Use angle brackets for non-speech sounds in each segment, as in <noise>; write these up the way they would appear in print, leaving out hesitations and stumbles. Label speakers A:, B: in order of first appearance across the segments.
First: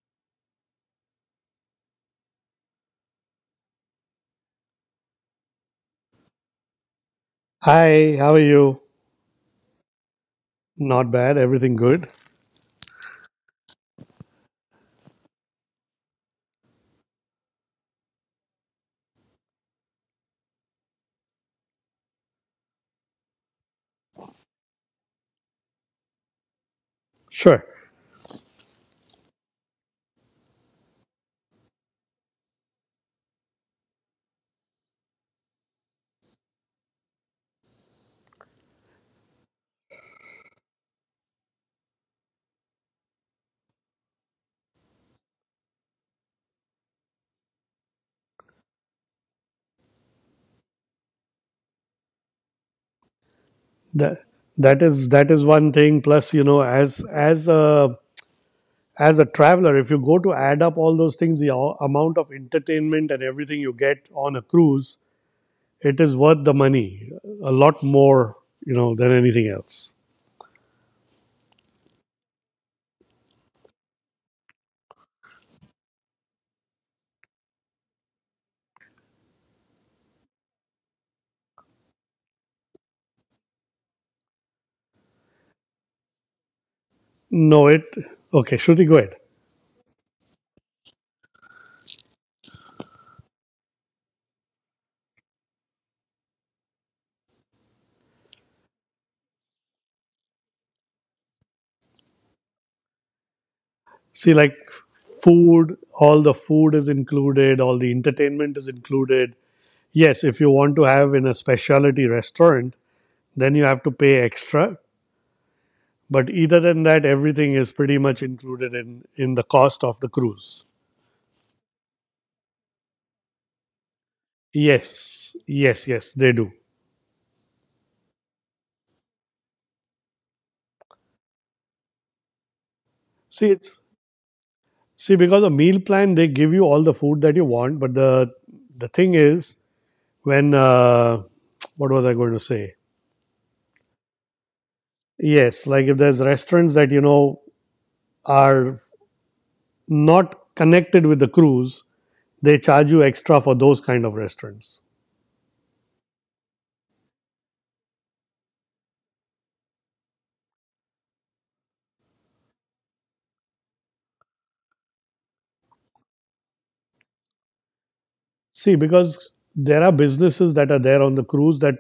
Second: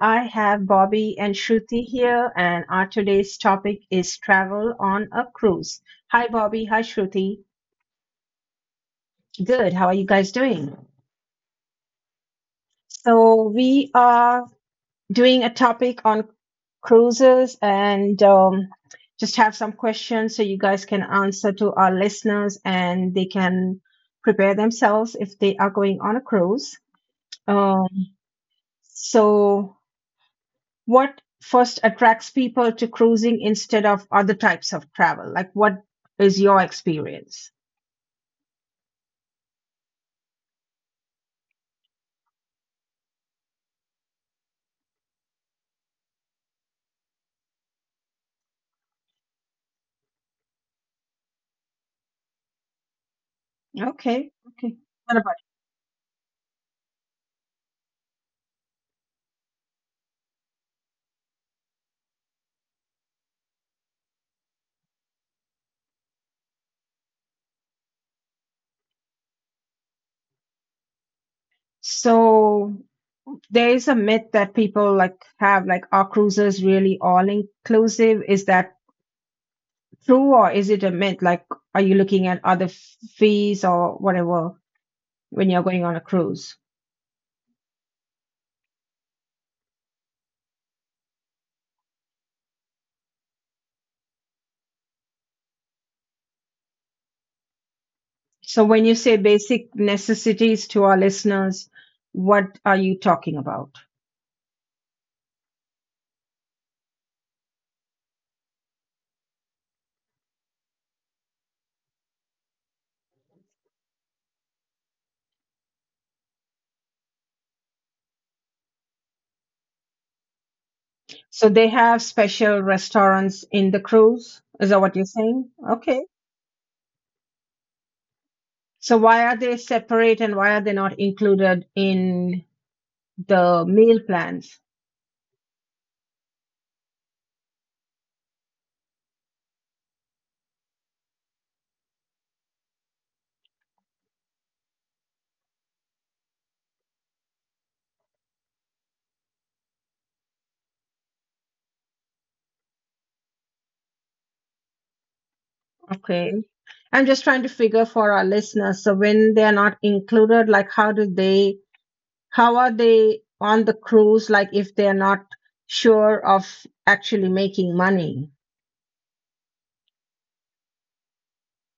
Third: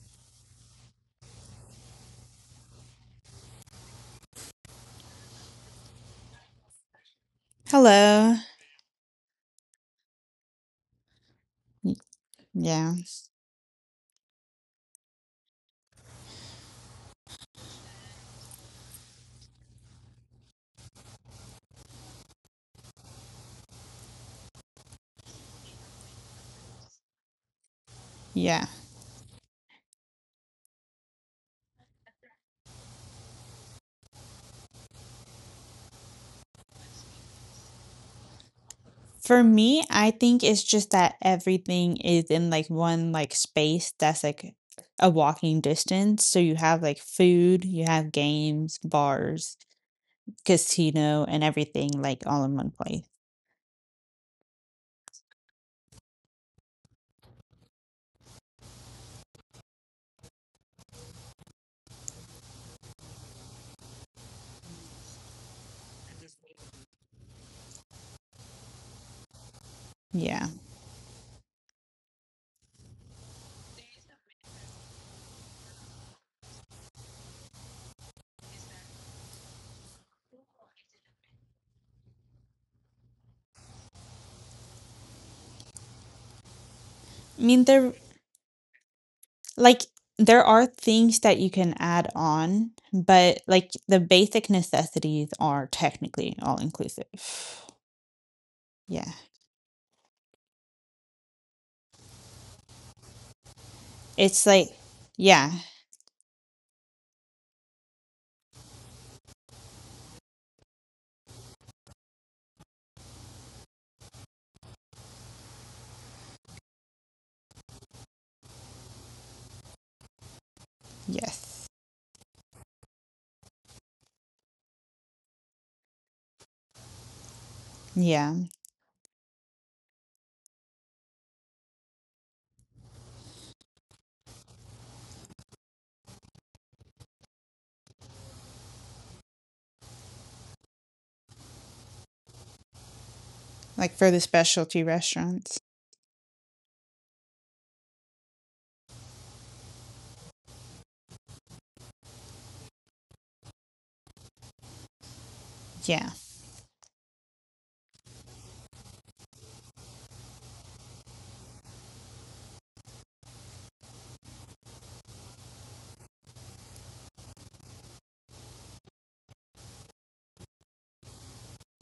A: I have Bobby and Shruti here, and our today's topic is travel on a cruise. Hi, Bobby. Hi, Shruti.
B: Hi, how
C: Hello.
B: are you?
A: Good. How are you guys doing?
B: Not bad. Everything
C: Y-
B: good?
C: Yeah.
A: So, we are doing a topic on cruises and just have some questions so you guys can answer to our listeners and they can prepare themselves if they are going on a cruise.
B: Sure.
A: Um,
C: Yeah.
A: so, what first attracts people to cruising instead of other types of travel? Like, what is your experience?
C: For me, I think it's just that everything is in like one like space that's like a walking distance. So you have like food, you have games, bars, casino, and everything like all in one place.
B: That
A: Okay, okay.
B: that is
A: What
B: that
A: about
B: is
A: you?
B: one thing. Plus, you know, as a as a traveler, if you go to add up all those things, the amount of entertainment and everything you get on a cruise, it is worth the money. A lot more, you know, than anything else.
C: Yeah.
A: So? There is a myth that people like have like are cruises really all inclusive? Is that true or is it a myth? Like, are you looking at other fees or whatever when you're going on a cruise?
C: I mean,
B: No, it Okay, Shruti, go ahead.
C: like there are things that you can add on, but like the basic necessities are technically all inclusive.
A: So, when you
C: Yeah.
A: say basic necessities to our listeners, what are you talking about?
B: See,
C: It's
B: like
C: like yeah.
B: food, all the food is included, all the entertainment is included. Yes, if you want to have in a specialty restaurant, then you have to pay extra. But either than that, everything is pretty much included in the cost of the cruise.
A: So,
C: Yes.
A: they have special restaurants in the cruise. Is that what you're
B: Yes,
A: saying?
B: yes,
A: Okay.
B: yes, they do.
C: Yeah.
A: So, why are they separate and why are they not included in
B: See,
A: the
B: it's
A: meal plans?
B: See, because the meal plan they give you all the food that you want, but the thing is when what was I going to say?
C: Like for the specialty restaurants.
B: Yes, like if there's restaurants that you know are not connected with the cruise, they charge you extra for those kind of restaurants.
C: Yeah,
A: Okay. I'm just trying to figure for our listeners. So, when they're not included, like, how do they How are they on the cruise? Like if they are not sure of actually making money.
B: See, because there are businesses that are there on the cruise that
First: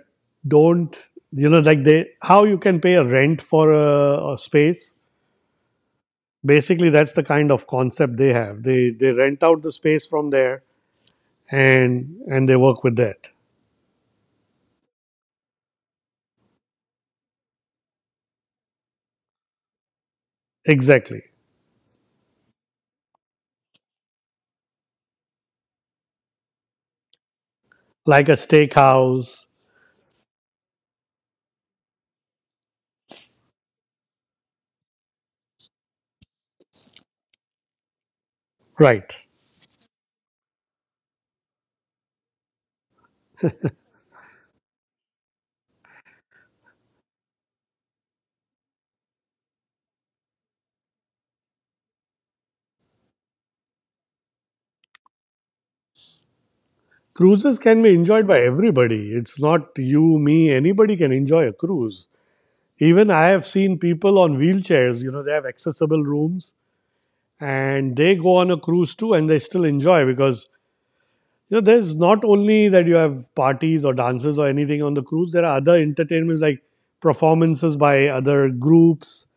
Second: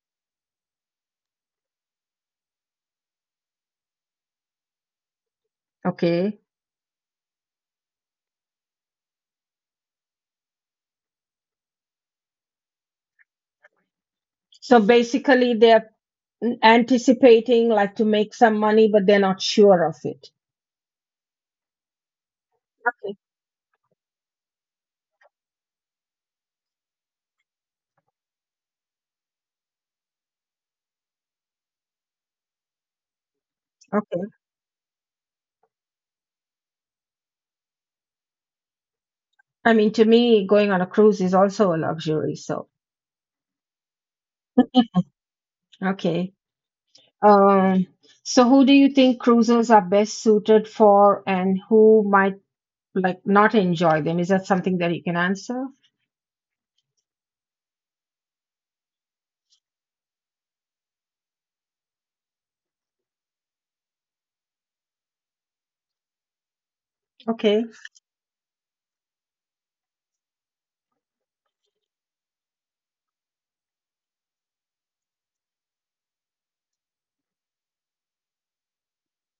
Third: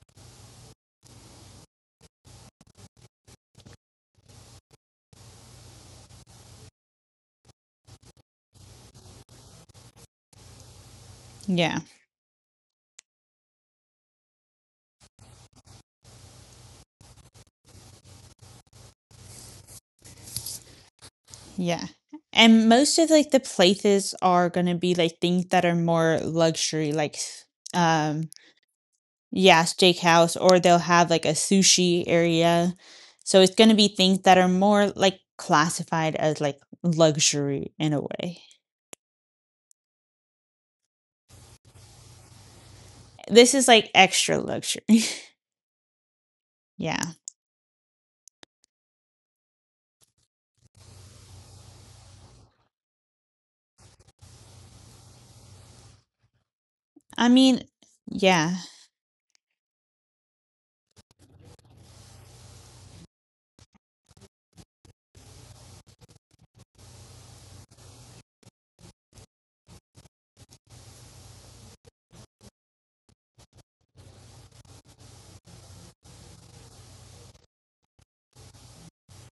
B: don't, you know, like they, how you can pay a rent for a space.
A: Okay.
B: Basically, that's the kind of concept they have. They rent out the space from there
C: yeah,
B: and they work with that.
A: So basically they're anticipating like to make some money, but they're not sure of it.
B: Exactly,
C: yeah. And most of
A: Okay.
C: like the places are gonna be like things that are more luxury, like
B: like
C: um
B: a steakhouse,
C: yeah, steakhouse, or they'll have like a sushi area. So it's gonna be
A: Okay.
C: things that are more like classified as like luxury in a way.
B: right?
A: I mean, to me, going on a cruise is also a luxury. So,
C: This is like extra luxury. <laughs>
A: okay.
C: Yeah.
A: Um, so who do you think cruisers are best suited for and who might like not enjoy them? Is that something that you can answer?
C: I
B: Cruises
C: mean,
B: can be enjoyed by
C: yeah,
B: everybody. It's not you, me, anybody can enjoy a cruise. Even I have seen people on wheelchairs. You know, they have accessible rooms
A: Okay.
B: and they go on a cruise too and they still enjoy because you know there's not only that you have parties or dances or anything on the cruise, there are other entertainments like performances by other groups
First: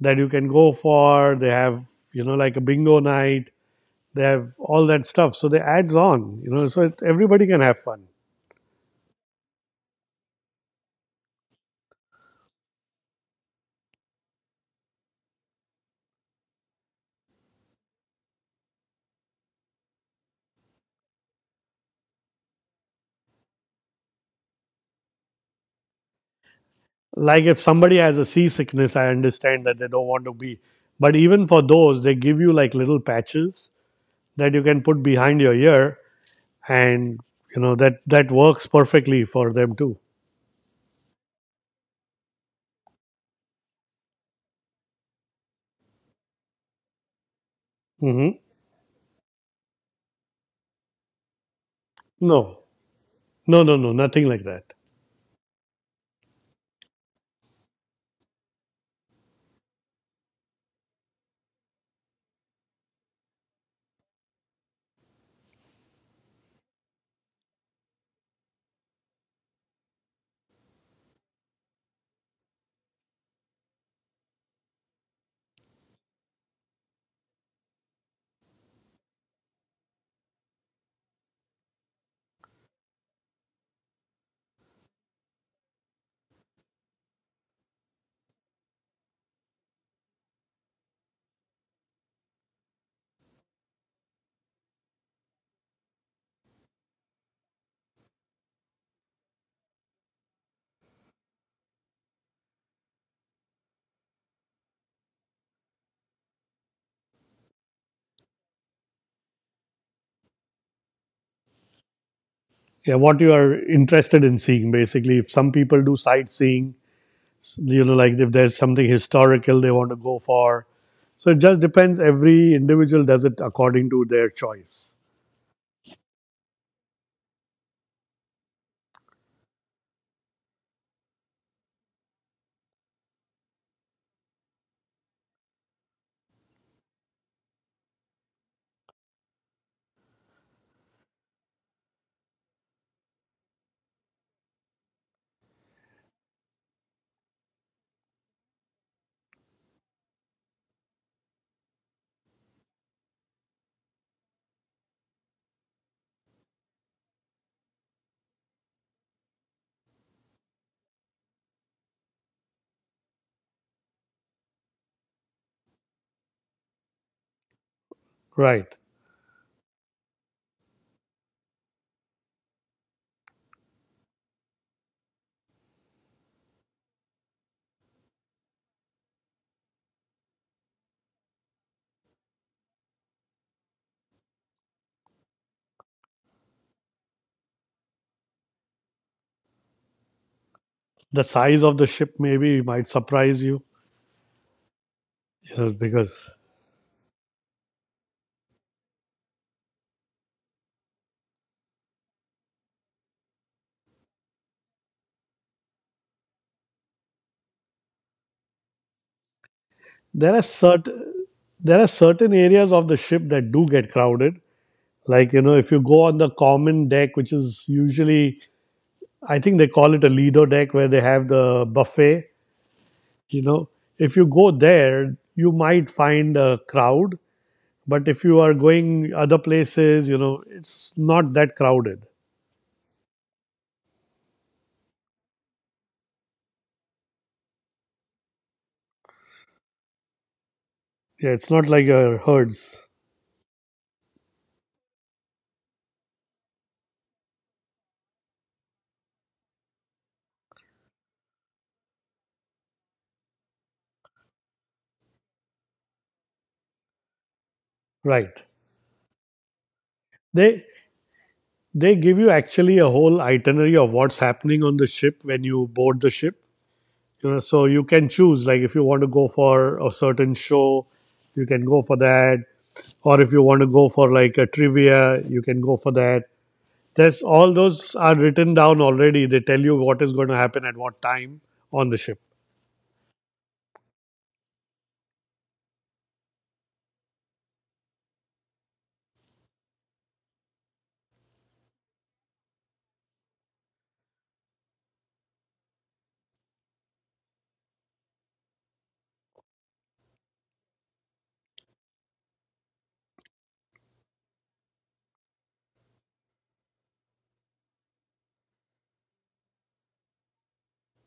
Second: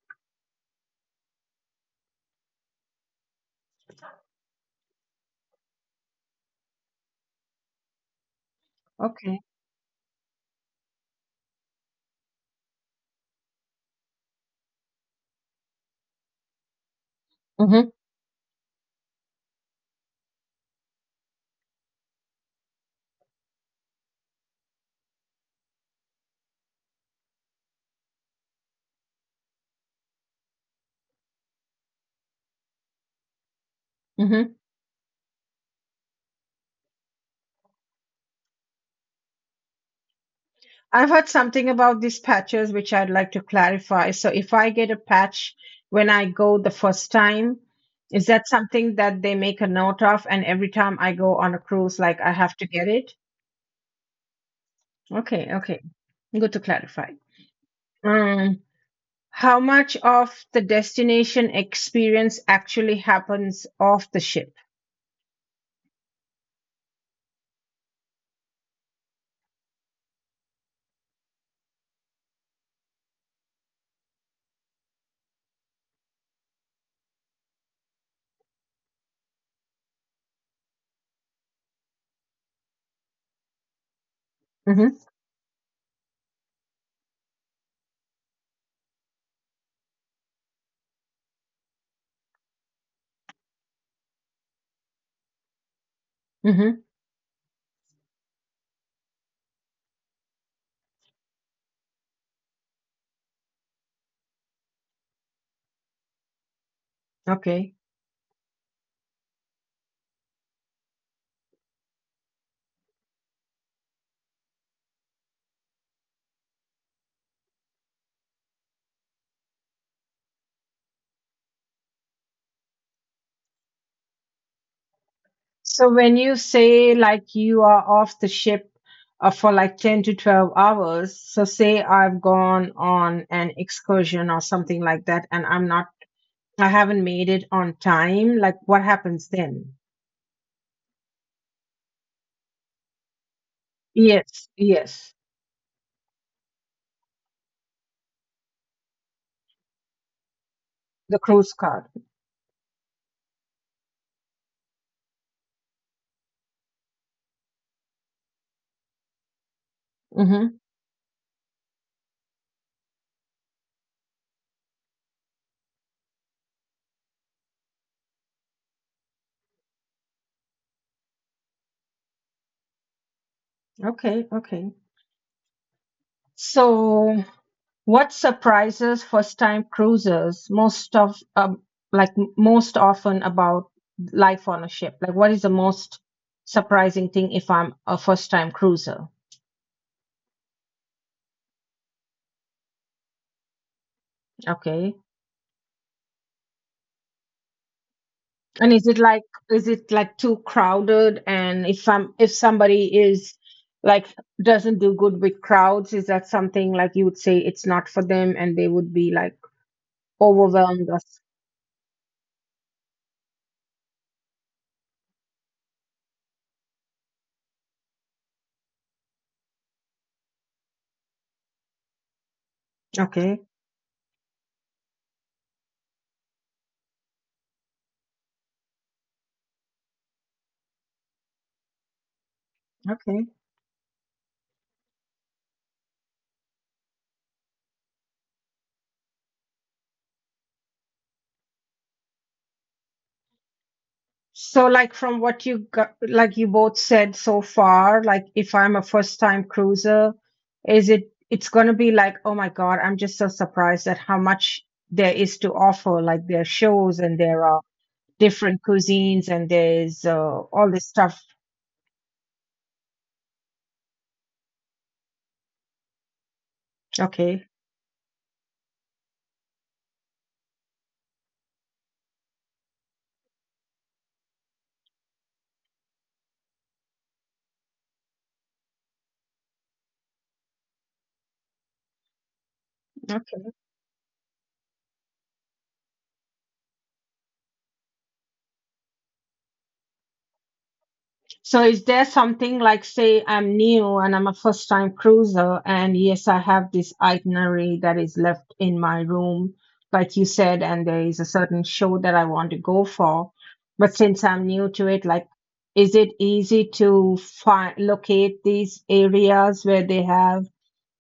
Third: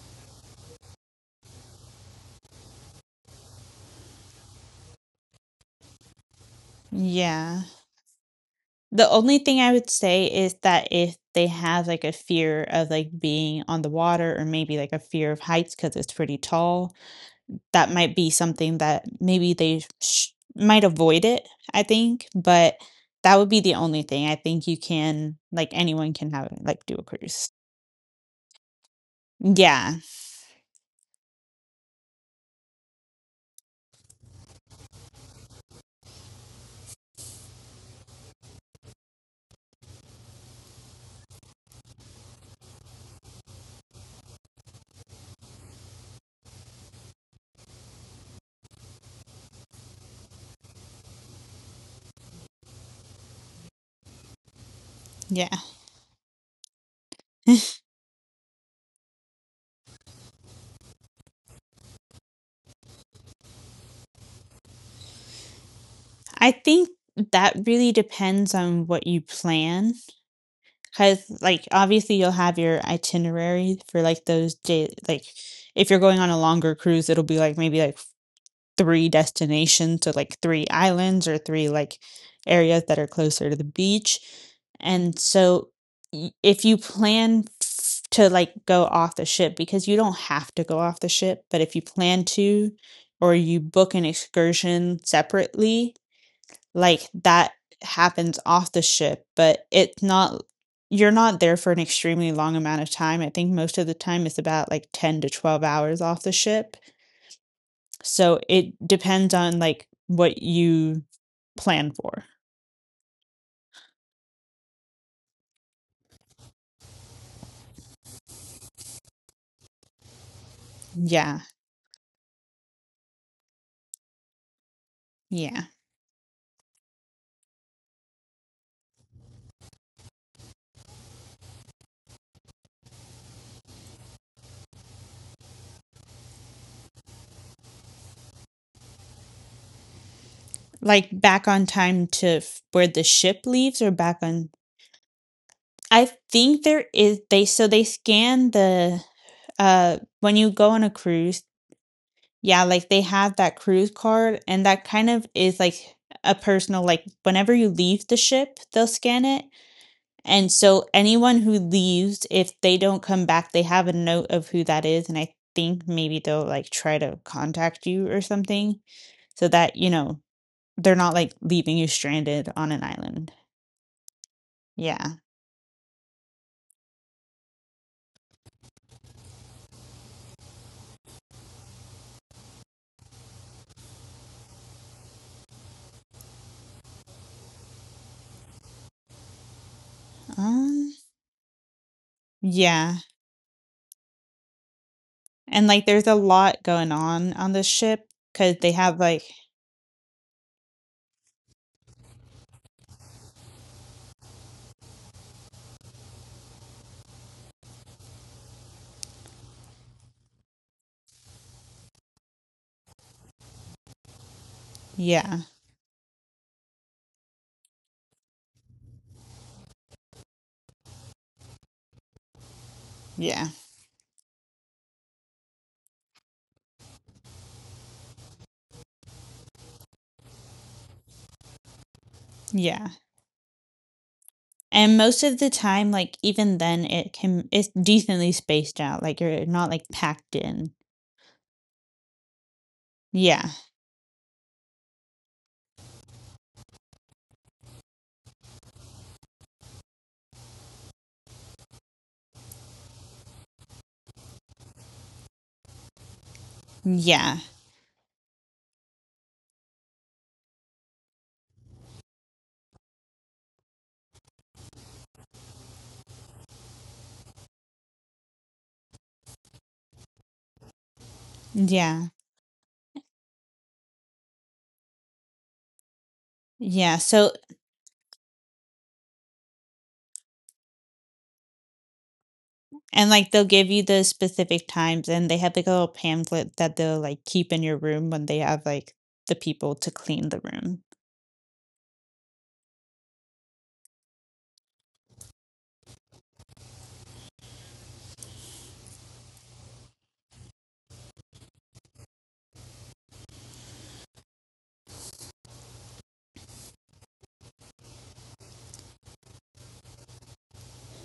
B: that you can go for. They have, you know, like a bingo night, they have all that stuff so they adds on, you know, so it's, everybody can
C: yeah.
B: have fun.
C: The only
A: Okay.
C: thing I would say is that if they have, like, a fear of, like, being on the water or maybe, like, a fear of heights because it's pretty tall,
A: Mm-hmm.
C: that might be something that maybe they sh might avoid it, I think, but that would be the only thing. I think you can like, anyone can have like, do a
B: Like
C: cruise.
B: if somebody has a seasickness, I understand that they
C: Yeah.
B: don't want to be, but even for those they give you like little patches that you can put behind your ear, and you know that works perfectly for them too.
A: I've heard something about these patches, which I'd like to clarify. So if I get a patch when I go the first time, is
B: Hmm.
A: that something that they make a note of? And every time I go on a cruise, like I have
B: No,
A: to get it?
B: no, no, no, nothing like that.
C: Yeah.
A: Okay, okay. Good to clarify.
C: <laughs>
A: Mm. How much of the destination experience actually happens off the ship?
C: I think that really depends on what you plan. Because, like, obviously, you'll have your itinerary for like those day. Like, if you're going on a longer cruise, it'll be like maybe like three destinations, so like three islands or three like areas that are closer to the beach.
A: Mm-hmm.
C: And so, if you plan to like go off the ship, because you don't have to go off the ship, but if you plan to, or you book an excursion separately,
A: Mm-hmm.
C: like that happens off the ship, but it's not, you're not there for an extremely long amount of time. I think most of the time it's about like 10 to 12 hours off the ship.
A: Okay.
C: So it depends on like what you plan for.
B: Yeah, what you are interested in seeing basically. If some people do sightseeing, you know, like if there's something historical they want to go for, so it
C: Yeah.
B: just depends. Every individual does it according to their choice.
C: Yeah.
A: So when you say like you are off the ship for like 10 to 12 hours, so say I've gone on an excursion or something like that and I'm not I haven't made it on time, like what happens then?
C: Like back on time to where the ship leaves or back on
A: Yes, yes.
C: I think there is, they, so they scan the, when you go on a
A: The
C: cruise.
A: cruise card.
C: Yeah, like, they have that cruise card, and that kind of is, like, a personal like, whenever you leave the ship, they'll scan it, and
A: Mm-hmm.
C: so anyone who leaves, if they don't come back, they have a note of who that is, and I think maybe they'll, like, try to contact you or
B: Right.
C: something so that, they're not, like, leaving you stranded on an island.
A: Okay, okay.
C: Yeah.
A: So What surprises first-time cruisers most of like most often about life on a ship? Like what is the most surprising thing if I'm a first-time cruiser?
C: Um,
B: The size of the ship maybe might
C: yeah,
B: surprise you,
A: Okay.
B: you
C: and,
B: know,
C: like, there's a
B: because
C: lot going on the ship because they
A: And
C: have, like
A: is it like too crowded? And if I'm if somebody is like doesn't do good with crowds, is that something like you would say it's not for them and they would be like
B: there are
A: overwhelmed? Or...
B: certain there are certain areas of the ship that do get crowded. Like, you
C: Yeah,
B: know, if you go on the common deck, which is usually, I think they call it a Lido deck where they have the buffet, you
A: Okay.
C: yeah,
B: know, if you go there, you might find a crowd. But if you are going other places, you know, it's not that crowded.
C: yeah.
A: Okay.
C: And most of the time, like, even then, it's decently spaced out, like, you're not, like, packed in.
B: Yeah, it's not like a herds.
C: Yeah.
A: So, like from what you got, like you both said so far, like if I'm a first time cruiser, is it it's gonna be like, oh my God, I'm just so surprised at how much there is to offer. Like there are shows and
C: Yeah.
A: there are
B: Right.
A: different cuisines and there's
B: They
A: all this stuff.
B: they give you actually a whole itinerary of what's happening on the ship when you board the ship. You know,
A: Okay.
B: so you can choose like if you want to go for a certain show, you can go for
C: Yeah.
B: that, or if you want to go for like a trivia, you can go for that.
C: Yeah,
B: There's
C: so
B: all those are written down already. They tell you what is going to happen at what time on the ship.
C: and, like, they'll
A: Okay.
C: give you the specific times, and they have, like, a little pamphlet that they'll, like, keep in your room when they have, like, the people to clean the room.
A: So is there something like, say, I'm new and I'm a first time cruiser, and yes, I have this itinerary that is left in my room, like you said, and there is a certain show that I want to go for. But since I'm new to it, like, is it easy to find locate these areas where they have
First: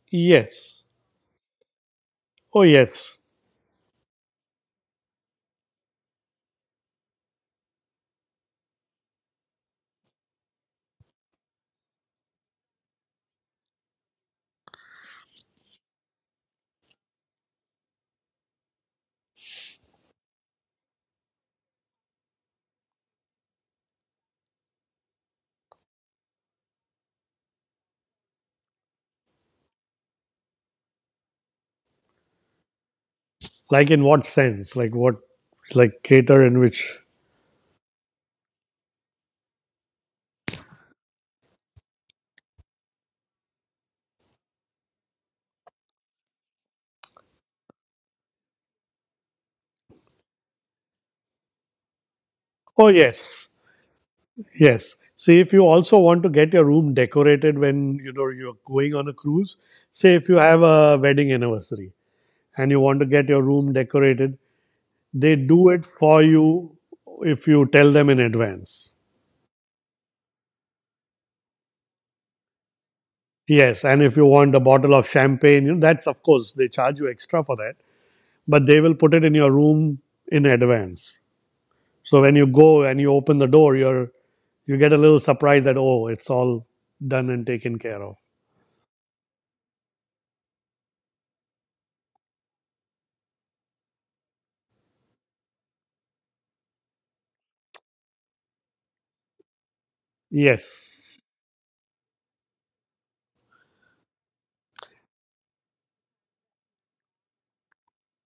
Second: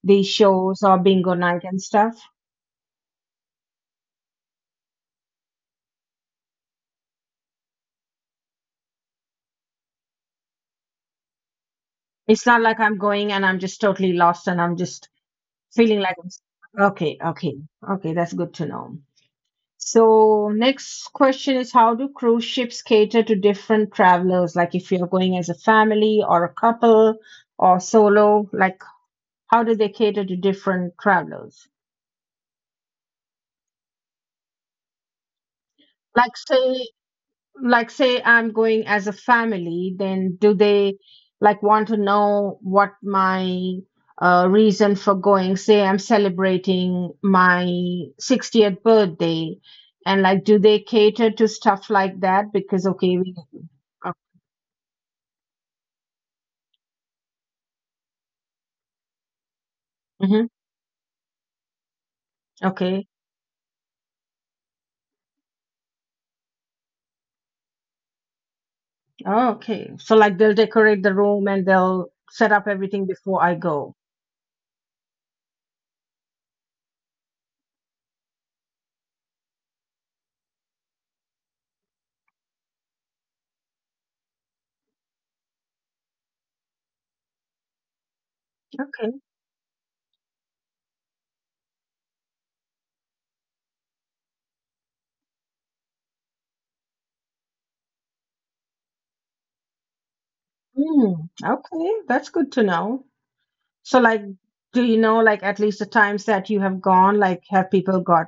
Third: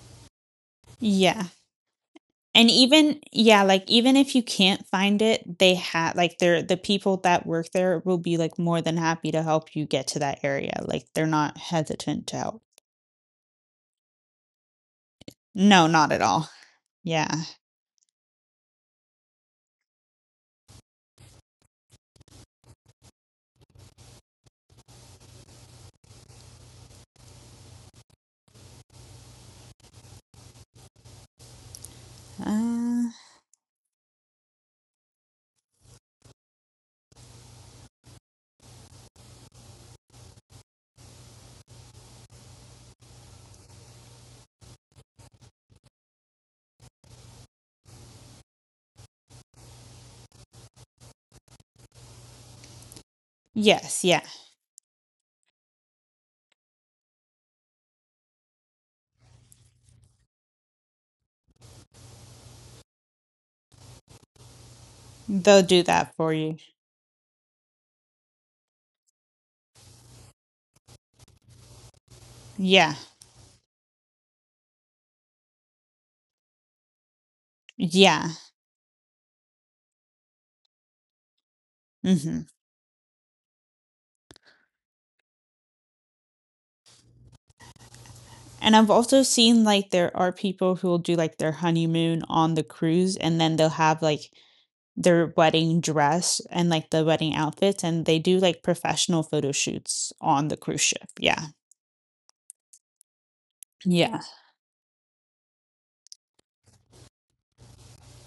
A: these shows
B: Yes.
A: or bingo
C: Yeah.
A: night and stuff?
B: Oh,
C: And
B: yes.
C: even yeah, like, even if you can't find it, they have like, they're the people that work there will be, like, more than happy to help you get to that area, like, they're not hesitant to
A: It's
C: help.
A: not like I'm going and I'm just totally lost and I'm just
C: No,
A: feeling
C: not
A: like,
C: at all.
A: okay,
C: Yeah.
A: okay, okay, that's good to know. So next question is how do cruise ships cater to different travelers? Like if you're going as a family or a couple or solo, like how do they cater to different travelers?
C: Uh,
B: Like in what sense? Like what, like
A: Like
B: cater in
A: say
B: which?
A: like say I'm going as a family, then do they like want to know what my reason for going? Say I'm celebrating my 60th birthday, and like do they cater to stuff like that? Because
B: Oh,
A: okay, we,
B: yes.
C: yes,
A: uh,
C: yeah.
B: Yes, see if you also want to get your room decorated when you know you're going on a cruise, say if you
A: mm-hmm.
B: have a wedding anniversary and you want to
A: Okay.
B: get your room decorated, they
C: They'll
B: do
C: do
B: it
C: that
B: for
C: for you.
B: you if you tell them in advance.
A: Oh, okay. So like they'll decorate the room and they'll set up
C: Yeah.
A: everything before I
B: Yes,
A: go.
B: and if you want a bottle of champagne, you know, that's of course they charge you extra for that,
C: Yeah.
B: but they will put it in your room in advance. So when
C: Hmm.
B: you go and you open the door, you get a little surprise that oh, it's all done and taken care of.
C: And I've
A: Okay.
C: also seen like there are people who will do like their honeymoon on the cruise and then they'll have like their wedding dress and like the wedding outfits and they do like professional photo shoots on the cruise ship.
B: Yes.
A: Mm,
C: Yeah.
A: okay. That's good to know. So
C: Yeah.
A: like do you know like at least the times that you have gone, like have people got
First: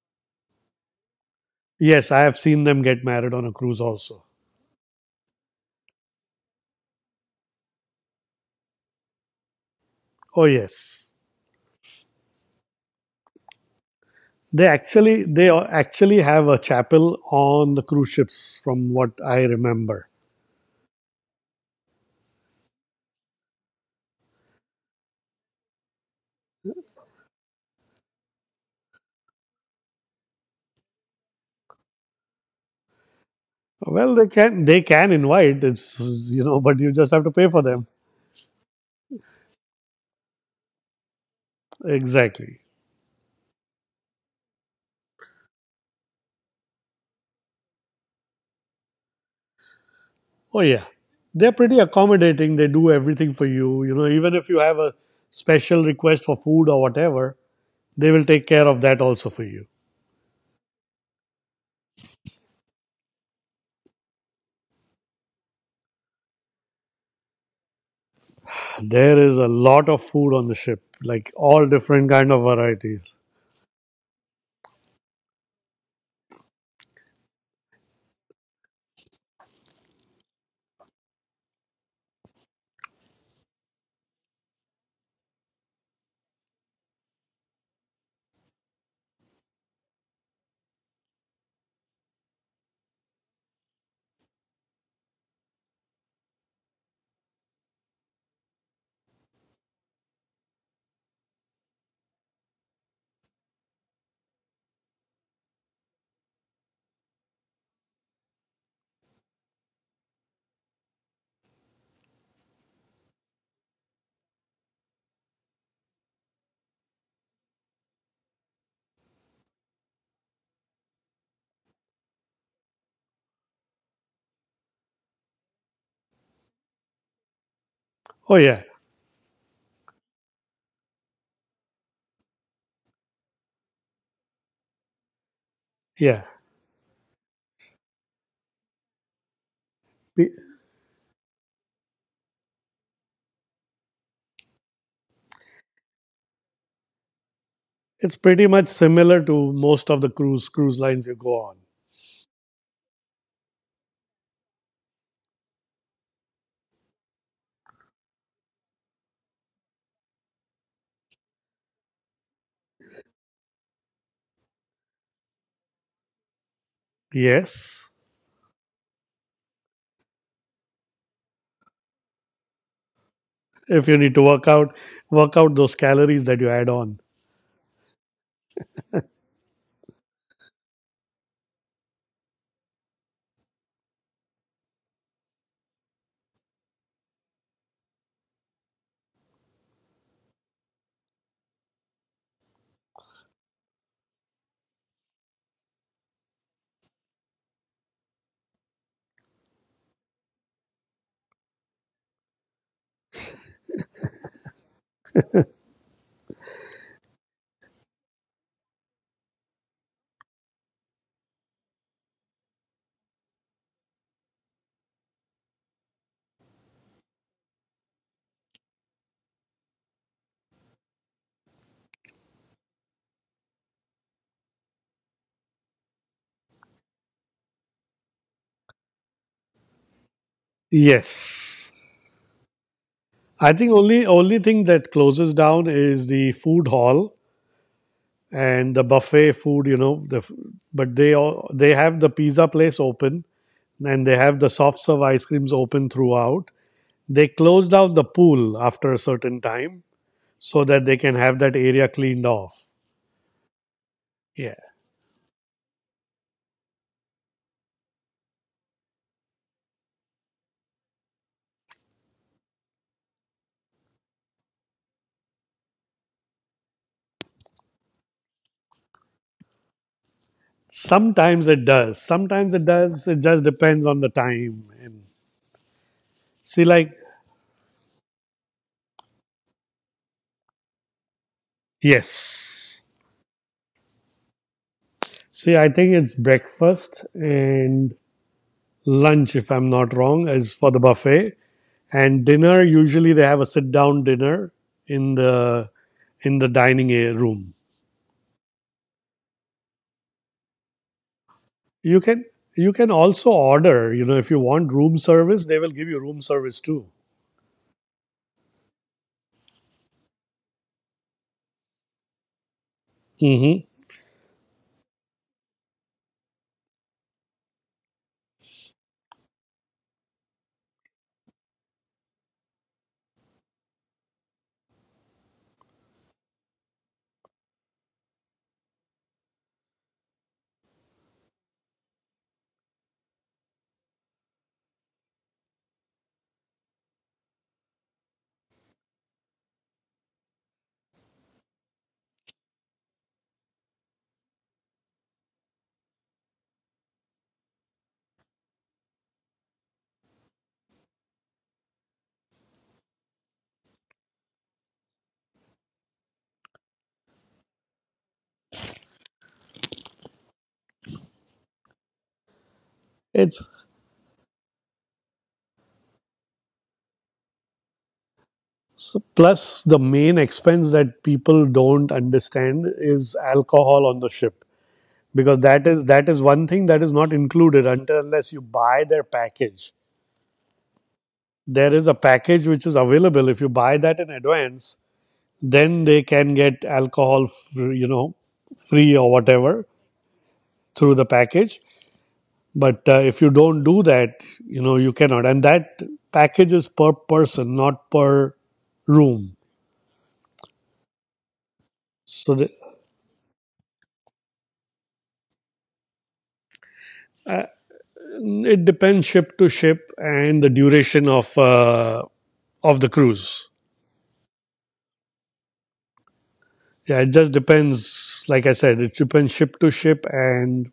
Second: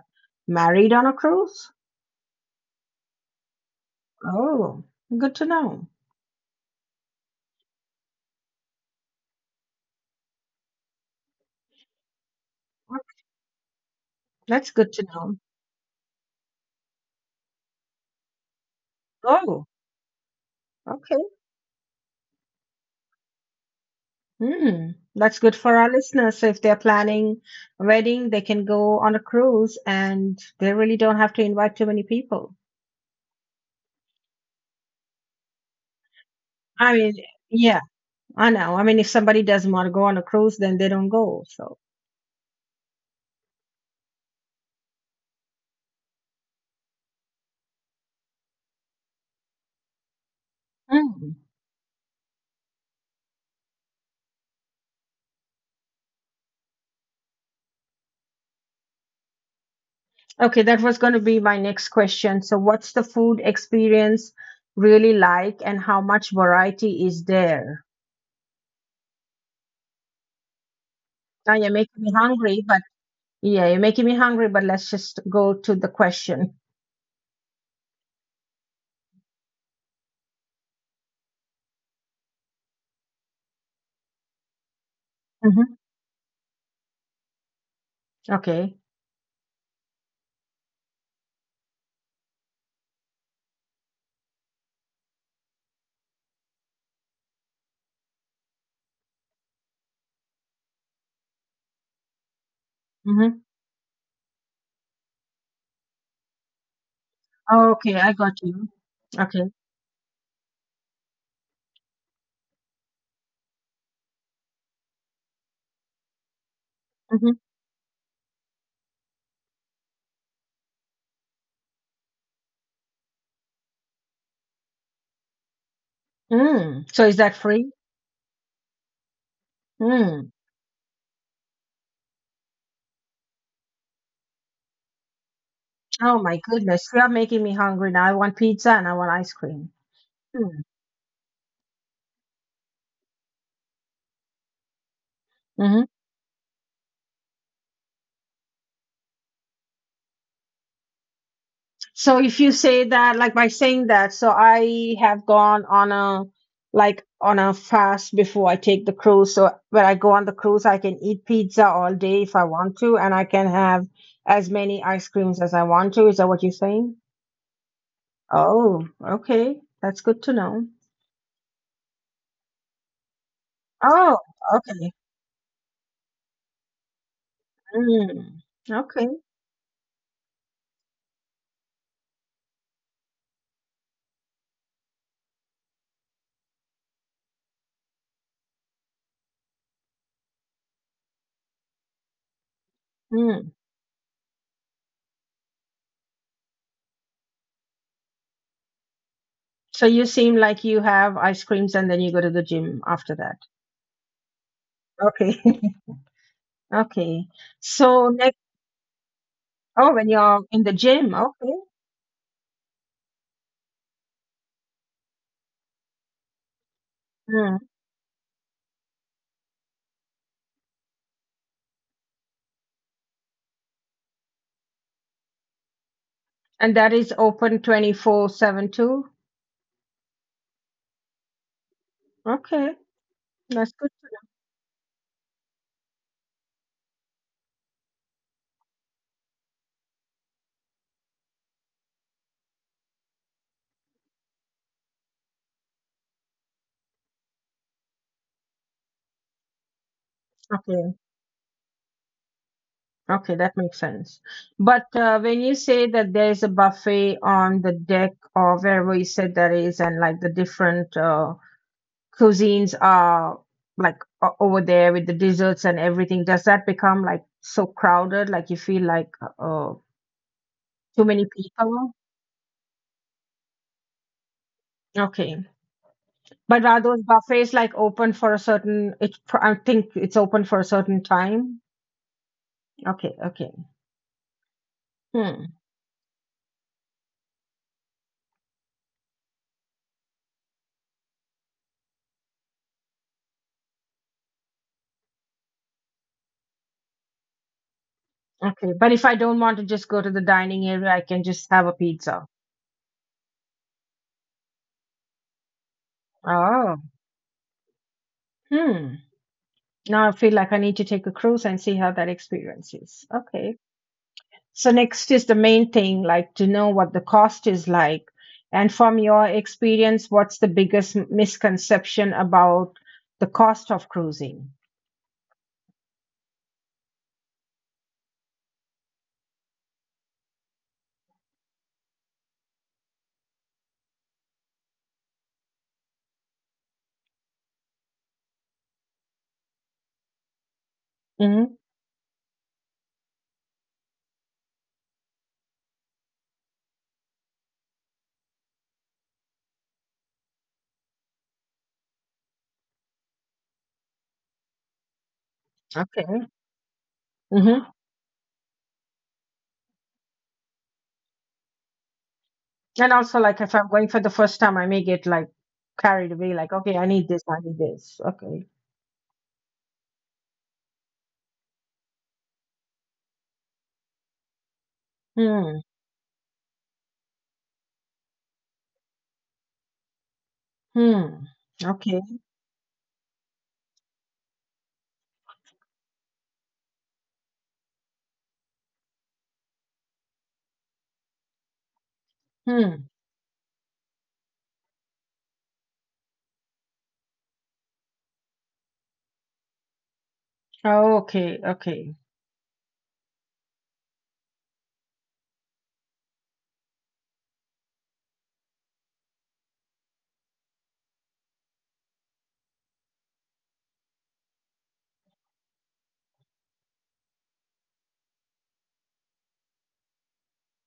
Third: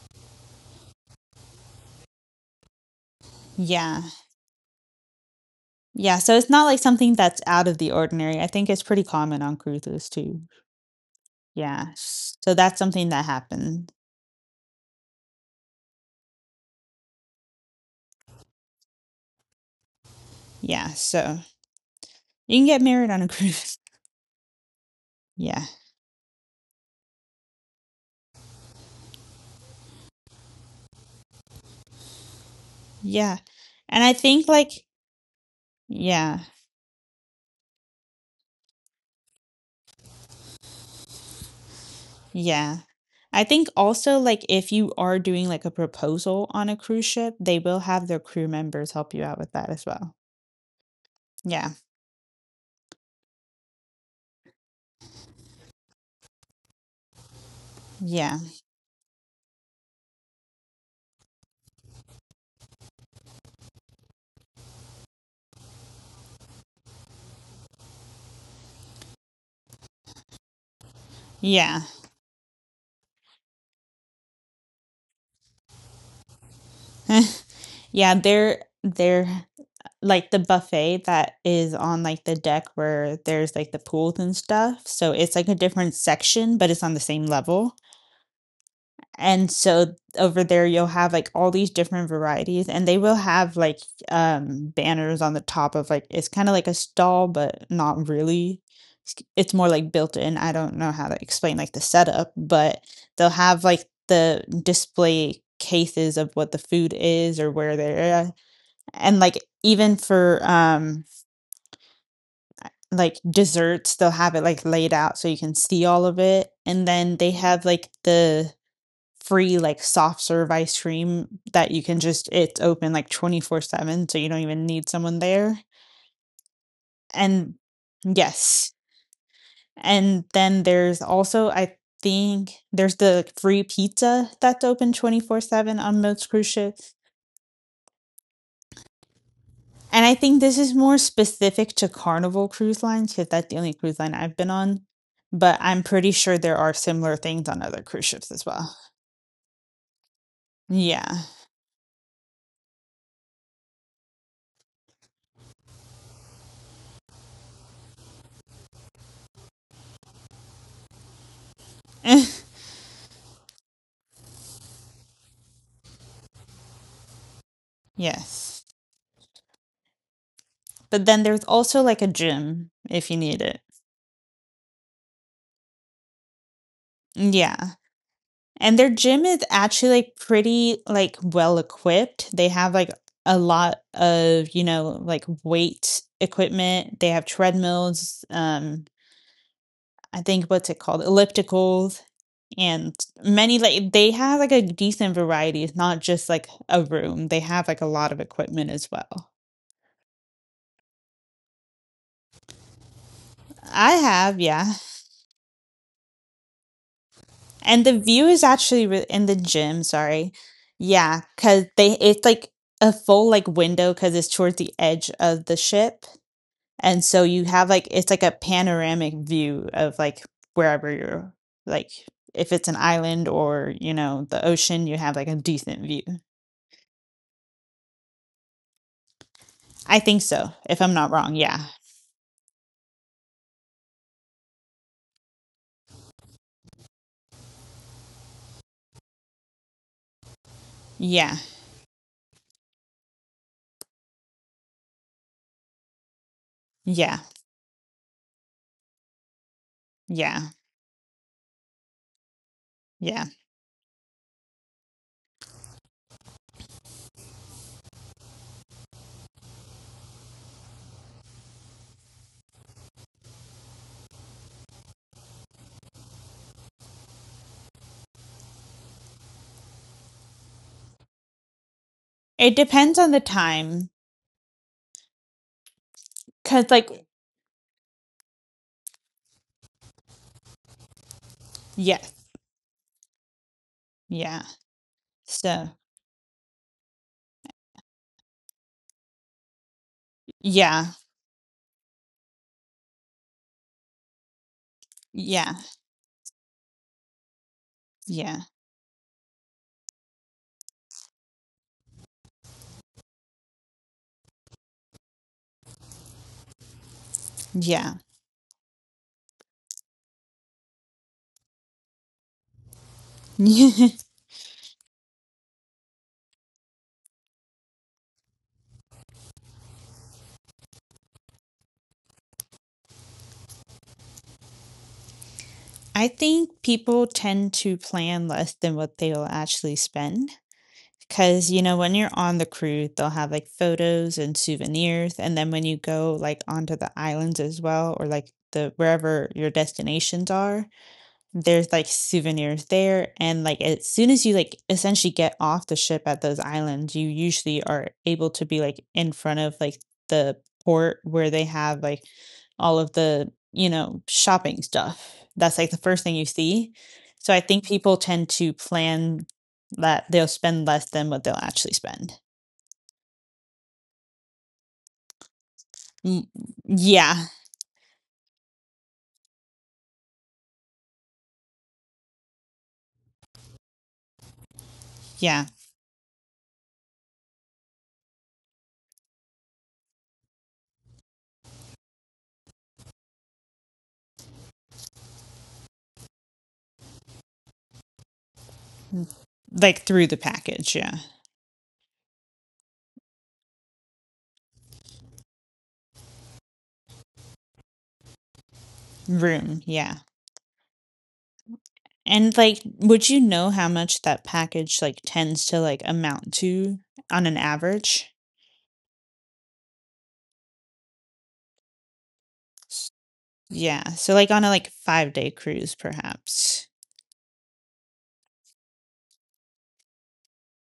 A: married on a cruise?
B: Yes, I have seen them get married on a cruise
C: Yeah.
B: also.
A: Oh, good to know.
C: Yeah. So it's not like something that's out of the ordinary. I think it's pretty common on cruises too.
B: Oh, yes.
C: Yeah. So that's something that happened.
B: They
A: That's good to
B: actually
A: know.
B: they a- actually have a chapel on the cruise ships from what I
A: Oh,
B: remember.
C: Yeah.
A: okay.
C: So you can get married on a cruise. <laughs>
A: Mm, that's good
C: Yeah.
A: for our listeners. So if they're planning a wedding, they can go on a cruise and they really don't have to invite too many people.
C: Yeah. And I
B: Well,
C: think
B: they
C: like
B: can invite, it's
C: yeah.
B: you know, <laughs> but you
A: I
B: just
A: mean,
B: have to pay for
A: yeah.
B: them.
A: I know. I mean, if somebody doesn't want to go on a cruise, then they don't go. So,
B: Exactly.
C: Yeah. I think also like if you are doing like a proposal on a cruise ship, they will have their crew members help you out with that as well.
B: Oh, yeah,
A: Mm.
B: they're
C: Yeah.
B: pretty accommodating. They do everything for you. You know, even if you have a special request for food or whatever, they will
C: Yeah.
B: take care of that also for you.
A: okay, that was going to be my next question. So, what's the food experience really like, and how much variety is there?
B: There is a lot of food on the ship, like
A: Now
B: all
A: you're
C: Yeah.
A: making
B: different
A: me
B: kind of
A: hungry, but
B: varieties.
A: yeah, you're making me hungry. But let's just go to the question.
C: Yeah, they're like the buffet that is on like the deck where there's like the pools and stuff. So it's like a
A: Hmm.
C: different section, but it's on the same level.
A: Okay.
C: And so over there you'll have like all these different varieties and they will have like banners on the top of like it's kind of like a stall but not really. It's more like built in. I don't know how to explain like the setup, but they'll
A: Mm-hmm.
C: have like the display cases of what the food is or where
A: Okay, I
C: they're at.
A: got you.
C: And like
A: Okay.
C: even for like desserts they'll have it like laid out so you can see all of it and then
A: Mm-hmm.
C: they have like the free like soft serve ice cream that you can just it's open like 24/7 so you don't even need someone there.
A: Mm. So is that
C: And
A: free?
B: Oh yeah,
C: yes. And
A: Mm.
C: then there's also I think there's the free pizza that's open 24/7 on
A: Oh
B: yeah.
C: most
A: my
C: cruise
A: goodness,
C: ships.
A: you are making me hungry now. I want pizza and I want ice cream.
C: And I
B: P-
C: think this
A: Mm.
C: is more specific to Carnival cruise lines cuz that's the only cruise line I've been on, but I'm
A: Mhm.
C: pretty sure there are similar things on other cruise
B: It's
C: ships as
B: pretty much
C: well.
B: similar to most of the cruise lines you
C: Yeah.
B: go on.
A: So if you say that, like by saying that, so I have gone on a like on a fast before I take the cruise. So when I go on the cruise, I can eat pizza all day if
C: <laughs>
A: I want to, and I can have as many ice creams as I want to. Is that what you're saying?
B: Yes,
C: Yes.
A: Oh, okay. That's good to know.
C: But then there's also like a gym if you need it.
B: if you need
A: Oh,
B: to work out,
A: okay.
B: work out those calories that you add on.
C: Yeah.
A: Mm,
C: And their
A: okay.
C: gym is actually like pretty like well equipped. They have like a lot of, like weight equipment. They have treadmills, I think what's it called? Ellipticals, and
A: Mm.
C: many like they have like a decent variety. It's not just like a room. They have like a lot of equipment as well.
A: So you seem like you have ice creams and then you go to the gym after that.
C: I have, yeah.
A: Okay. <laughs> Okay.
C: And the
A: So
C: view
A: next.
C: is actually in the gym,
A: Oh, when
C: sorry.
A: you're in the gym,
C: Yeah,
A: okay.
C: cause they it's like a full like window because it's towards the edge of the ship. And so you
A: Mm.
C: have like it's like a panoramic view of like wherever you're like if it's an island or, the ocean, you have like a decent view.
A: And that is open 24/7 too.
C: I think so, if I'm not wrong. Yeah.
B: Yes.
A: Okay,
B: I think
A: that's good.
B: only only thing that closes down is the food hall and the buffet food, you know,
C: Yeah.
B: they have the pizza place open and they have the soft serve ice creams open throughout.
C: Yeah.
B: They close down the pool after a certain time
C: Yeah.
B: so that
A: Okay,
B: they can have that area cleaned off.
C: Yeah.
A: okay, that makes sense.
B: Yeah.
A: But when you say that there's a buffet on the deck or wherever you said that is, and like the different cuisines are like over there with the desserts and everything, does that become like so crowded? Like you feel like uh, too many
B: Sometimes it
A: people?
B: does. Sometimes
C: It
B: it
C: depends
B: does.
C: on
B: It
C: the
B: just depends
C: time,
B: on the time. And
A: Okay.
B: see,
C: cause
A: But are
C: like
B: like,
A: those buffets like open for a certain? It, I think it's open for a certain time.
C: yes.
B: yes.
A: Okay, okay,
C: Yeah.
A: hmm,
B: See, I
C: So,
B: think it's breakfast and lunch, if I'm not wrong, is for the
C: yeah.
B: buffet, and dinner usually they have a sit down dinner in
C: Yeah.
B: the in the dining room.
C: Yeah.
A: okay. But if I don't want to just go to the dining area, I can just have a
B: you can
A: pizza.
B: you can also order, you know, if you want room service they will give you room service
A: Oh,
B: too.
C: Yeah.
A: hmm. Now I feel like I need to take a cruise and see how that experience is. Okay.
B: Hmm.
C: <laughs>
A: So next is the main thing, like to know what the cost is like. And from your experience, what's the biggest misconception about the cost of cruising?
C: I think people tend to plan less than what they will actually spend. Because, when you're on the cruise, they'll have like photos and souvenirs. And then when you go like onto the islands as well, or like the wherever your destinations are,
A: Hmm.
C: there's like souvenirs there and like as soon as you like essentially get off the ship at those islands you usually are able to be like in front of like the port where they have like all of the shopping stuff that's like the first thing you
A: Okay.
C: see. So I think
A: Hmm.
C: people tend to plan that they'll spend less than what they'll actually spend.
A: And also, like,
B: it's
A: if I'm going for the first time, I may get like carried
C: Mm,
A: away, like, okay, I need
C: yeah,
A: this, I need this. Okay.
B: Plus the main expense that people don't understand is alcohol on the ship because
C: yeah,
A: Hmm.
B: that is one thing that is not included until unless you buy their package.
A: Hmm.
B: There is a
A: Okay.
B: package which is available, if you buy that in advance then they can get alcohol, you know, free or whatever
C: like through the package,
B: through
C: yeah,
B: the package. But
A: Hmm.
B: if you don't do that, you know, you cannot, and that package is per person, not per room.
C: room, yeah.
A: Okay. Okay.
B: so
C: And,
B: the,
C: like, would you know how much that package, like, tends to, like, amount to on an average?
B: it depends ship to ship and the duration of the
C: S
B: cruise.
C: Yeah, so, like, on a, like, five-day cruise, perhaps.
B: Yeah, it just depends, like I said, it depends ship to ship and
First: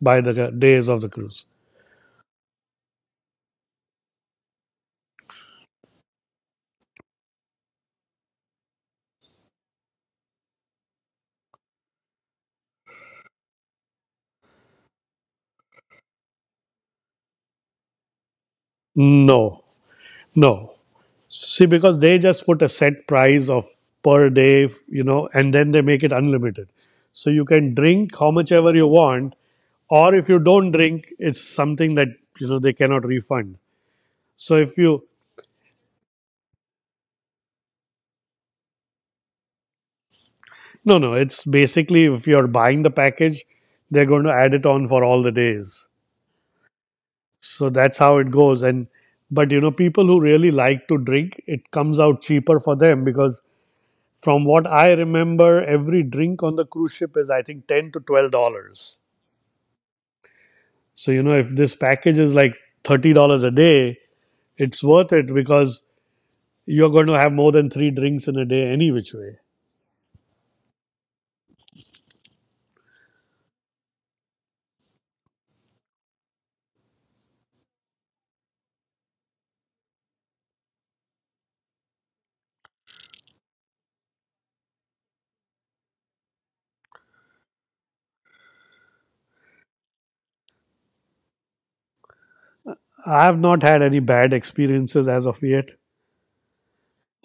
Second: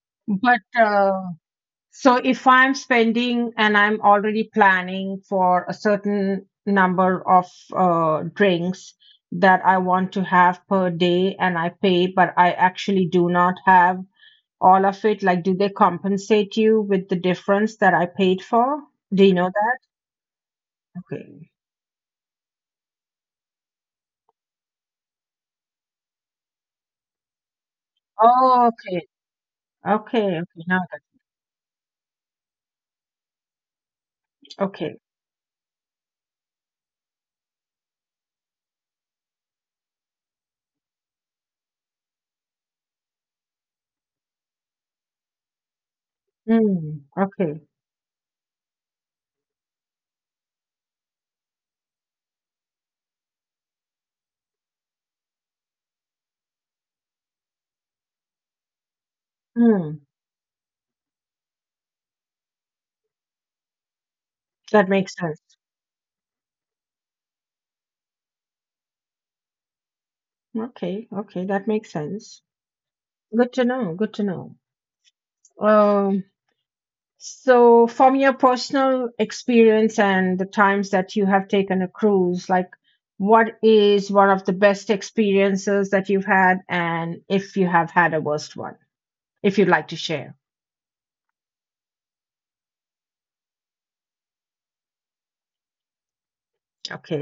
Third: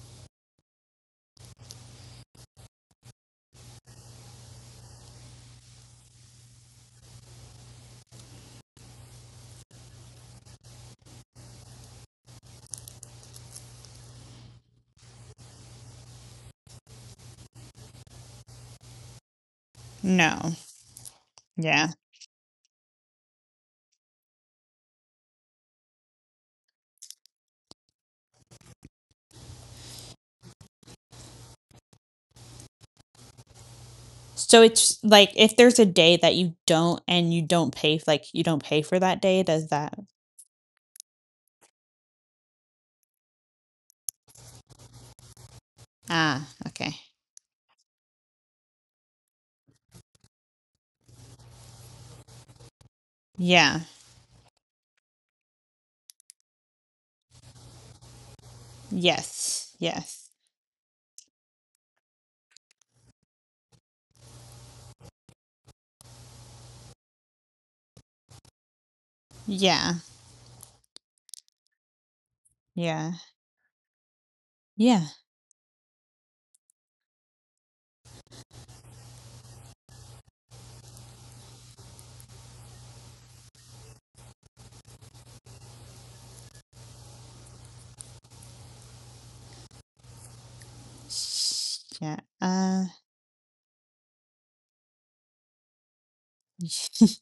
B: by the
A: But
B: days of the cruise.
A: so if I'm spending and I'm already planning for a certain number of drinks that I want to have per day and I pay, but I actually do not have all of it, like, do they compensate you with the difference that I paid for? Do you know
B: No,
A: that?
C: No,
B: no.
A: Okay.
B: See,
C: yeah.
B: because they just put a set price of per day, you know, and then they make it unlimited. So you can drink how much
A: Oh,
B: ever you
A: okay.
B: want, or if
A: Okay.
B: you
A: Okay.
B: don't
A: Now that.
B: drink, it's something that you know they cannot refund. So
C: So
B: if
A: Okay.
C: it's
B: you
C: like, if there's a day that you don't and you don't pay like, you don't pay for that day, does that
B: No, no, it's basically if you're buying the package, they're going to add it on for all the days.
C: ah, okay.
A: Mm. Okay.
B: So that's how it goes. And but you know, people who really like to drink, it comes out cheaper for them because
C: Yeah.
B: from what I remember, every drink on the cruise ship is I think $10 to $12.
C: Yes,
A: Mm.
C: yes.
B: So, you know, if this package is like $30 a day, it's
A: That
B: worth
A: makes
B: it
A: sense.
B: because you're going to have more than three drinks in a day, any which way.
C: Yeah,
A: Okay. Okay. That makes sense.
C: yeah,
A: Good to know. Good to know.
C: yeah.
A: Um, so from your personal experience and the times that you have taken a cruise, like what is one of the best experiences that you've had and if you have had a worst one, if you'd like to share.
C: S Yeah,
B: I have not had any bad experiences as of yet.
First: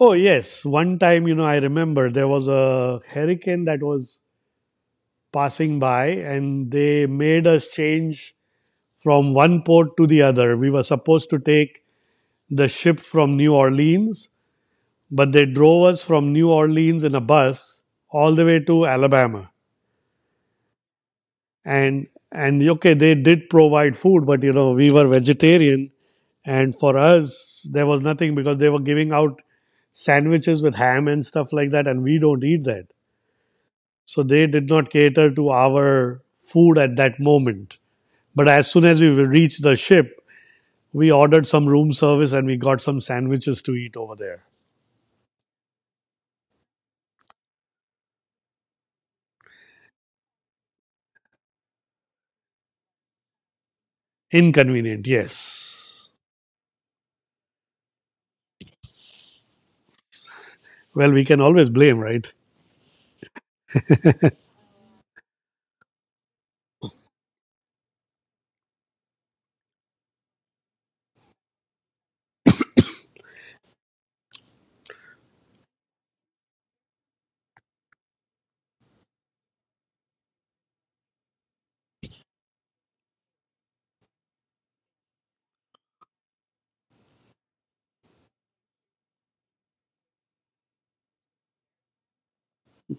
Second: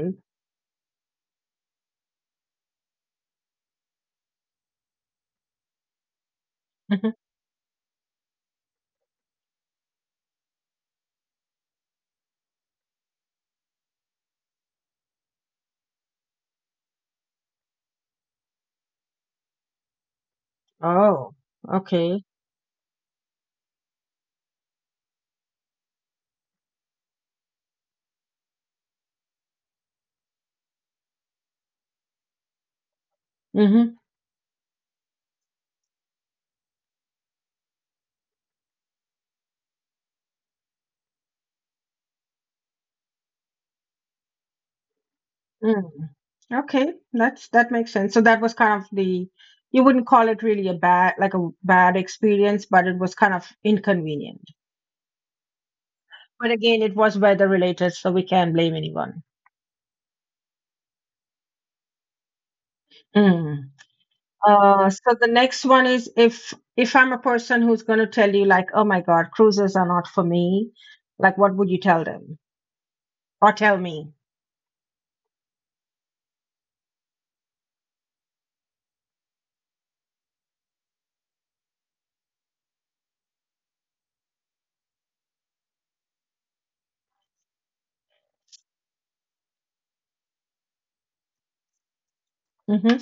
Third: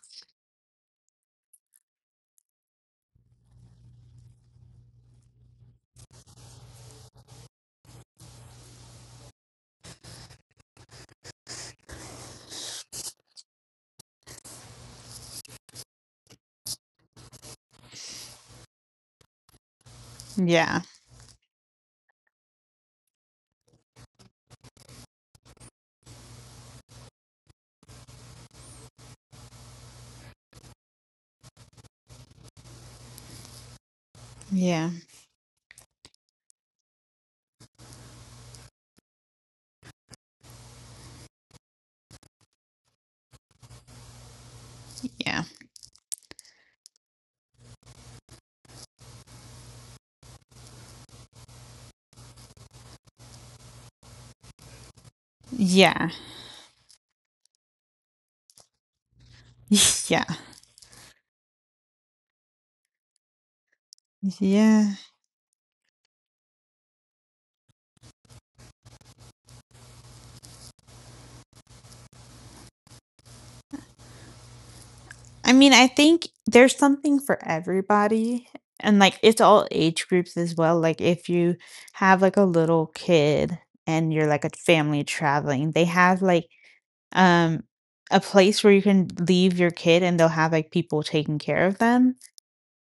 B: Oh, yes. One time, you know, I remember there was a hurricane that was passing by and they
A: Hmm.
B: made us change from one port to the other. We were supposed to take the ship from New Orleans, but they drove us from New Orleans in a bus all the way to Alabama.
C: <laughs> yeah,
A: Oh,
B: and
A: okay.
B: and okay, they did provide food, but you know we were vegetarian and for us there was nothing because they were giving out sandwiches with ham and stuff like that and we don't eat that,
A: Mm-hmm.
B: so they did not
C: yeah,
B: cater to our food at that moment, but as soon as we reached the ship we ordered some room service and we got some sandwiches to eat over there.
C: yeah.
A: Mm. Okay, that's that makes sense. So that was kind of the you wouldn't call it really a bad like a bad experience, but it was kind of inconvenient.
B: Inconvenient, yes.
C: Yeah.
A: But again, it was weather related, so we can't blame anyone.
C: <laughs> Yeah.
B: Well, we can always blame, right?
A: Mm.
C: Yeah.
A: So the next one is if I'm a person who's going to tell you like, oh my God, cruises are not for me, like what would you tell them or tell me?
C: I mean, I think there's something for everybody and like it's all age groups as well. Like if you have like a little kid and you're like a family traveling, they have like um a place where you can leave your kid and they'll have like people taking care of them.
A: Mm-hmm.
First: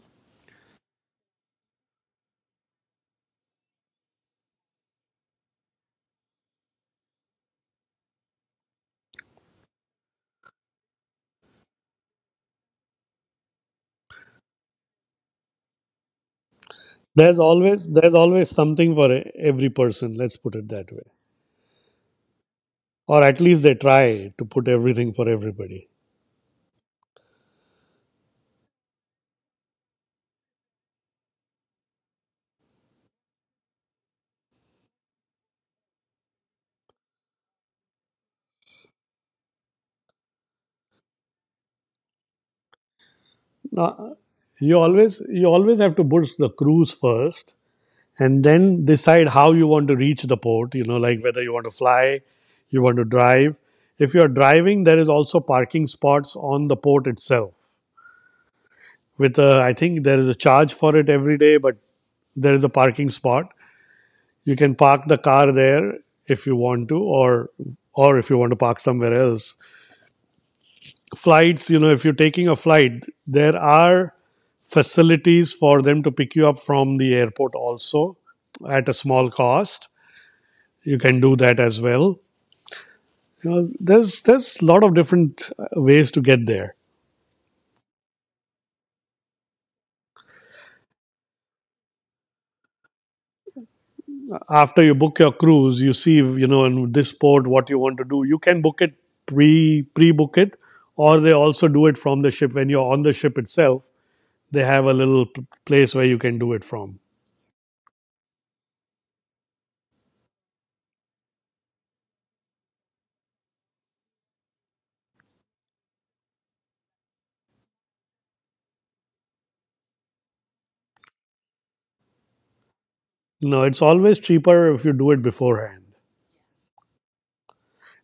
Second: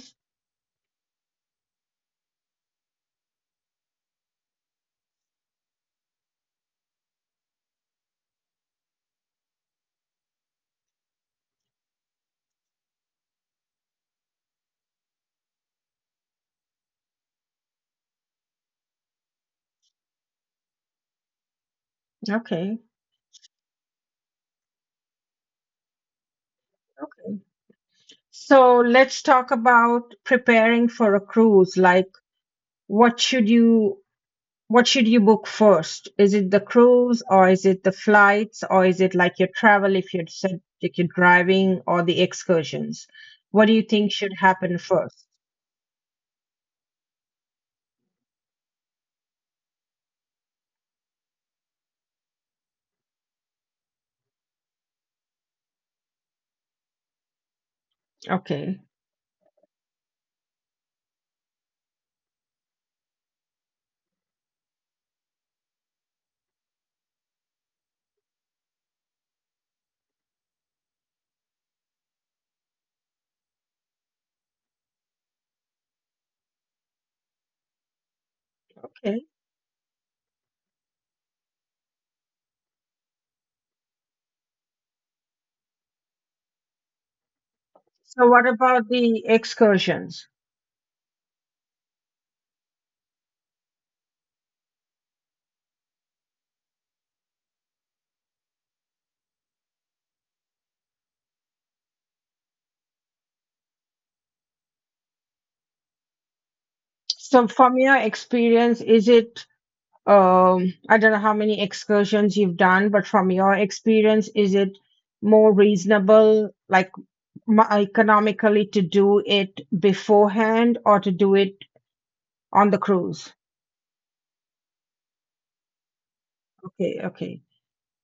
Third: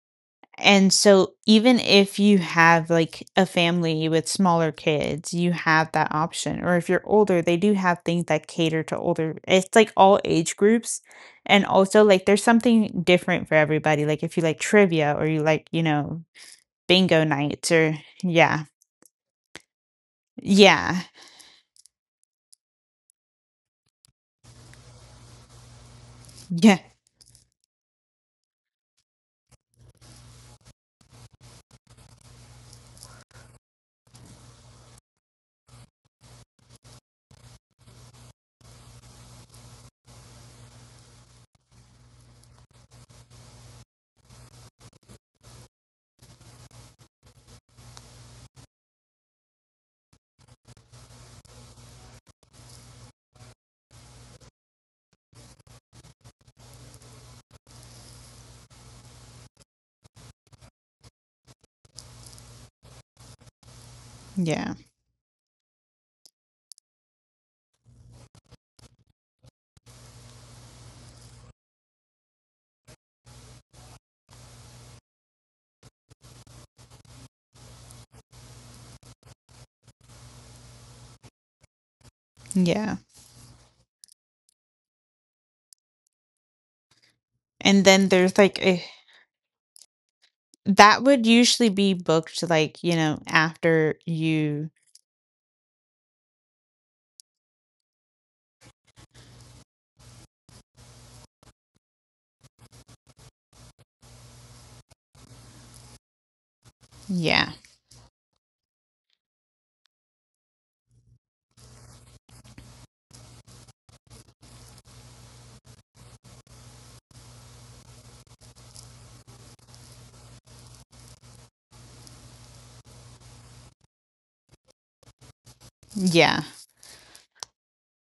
C: And so, even if you have like a family with smaller kids, you have that option. Or if you're older, they do have things that cater to older. It's like all age groups. And also, like, there's something different for everybody. Like, if you like trivia or you like, bingo
B: there's
C: nights,
B: always
C: or
B: there's always
C: yeah.
B: something for every person, let's put it that
C: Yeah.
B: way.
A: Okay.
B: Or at least they try to put everything for everybody.
C: Yeah.
A: So let's talk about preparing for a cruise. Like, what should you What should you book first? Is it the cruise or is it the flights or is it like your travel if you're said like you're driving or the excursions? What do you think
B: Now,
A: should happen first?
B: you always have to book the cruise first, and then decide how you want to reach the port. You know, like whether you want to fly, you want to drive. If you are driving, there is also parking spots on the port itself.
A: Okay.
B: With a, I think there is a charge for it every day, but there is a parking spot. You
C: Yeah.
B: can park the car there if you want to, or if you want to park somewhere else. Flights, you know, if you're taking a flight, there are facilities for them to pick you up from the airport also at a
A: Okay.
B: small cost. You can do that as well.
C: Yeah.
B: You know, there's a lot of different ways to get there.
C: And then
A: So
C: there's
A: what
C: like a,
A: about the excursions?
C: that would usually be booked like, after you,
B: After you book your cruise, you see you know in this port what you want to do. You can book it, pre book it, or they also do it from the ship when you're on the ship itself. They have a little place where you can do it from.
A: So
C: yeah.
A: from your experience, is it I don't know how many excursions you've done, but from your experience, is it more reasonable, like economically, to do it beforehand or to do it on the cruise?
B: No, it's always cheaper if you do it beforehand.
C: Yeah.
A: Okay, okay.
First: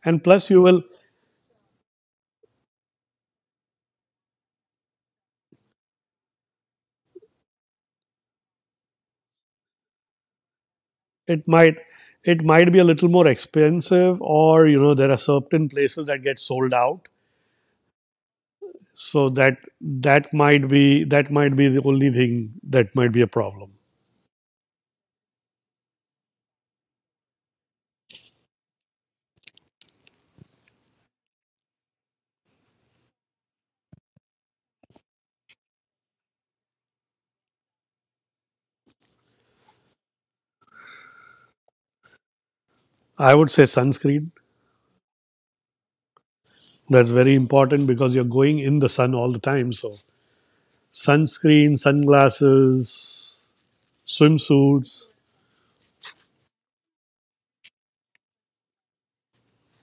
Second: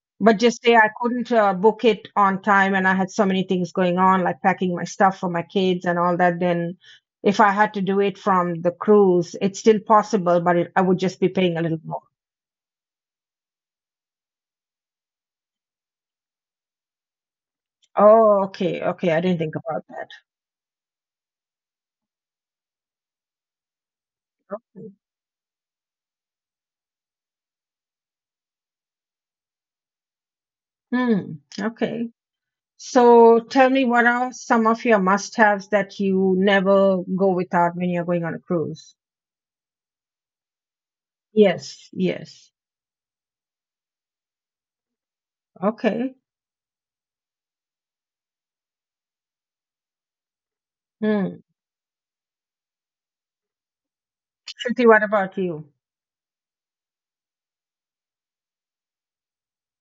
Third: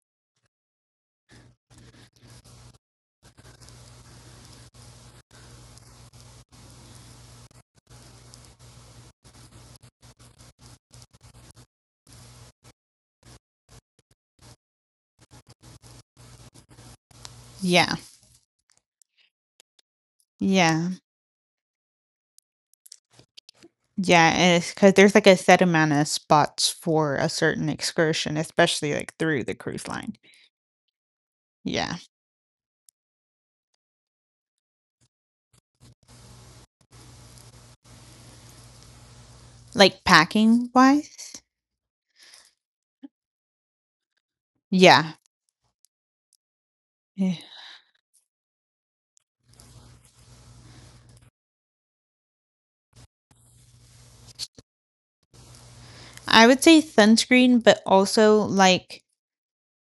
B: And
A: But
B: plus,
A: just
B: you
A: say
B: will
A: I couldn't book it on time and I had so many things going on, like packing my stuff for my kids and all that. Then, if I had to do it from the cruise, it's still possible, but I would just be
B: it
A: paying a
B: might
A: little more.
B: it might be a little more expensive, or you know there are certain places that get sold out,
C: Yeah.
A: Oh, okay, okay. I
B: so
A: didn't
B: that
A: think about that.
B: that might
C: Yeah.
B: be that might be the only thing that might be a problem.
C: Yeah, and it's
A: Okay.
C: because there's, like, a set amount of spots for a certain excursion, especially, like, through the cruise line.
A: Hmm,
C: Yeah.
A: okay. So tell me, what are some of your must-haves that you never go without when you're going on a cruise?
C: Like, packing-wise?
A: Yes, yes.
B: I would say sunscreen.
C: Yeah,
A: Okay.
B: That's
C: yeah.
B: very important because you're going in the sun all the time. So
A: Hmm.
B: sunscreen, sunglasses,
A: Shruti, what
B: swimsuits.
A: about you?
C: I would say sunscreen, but also, like,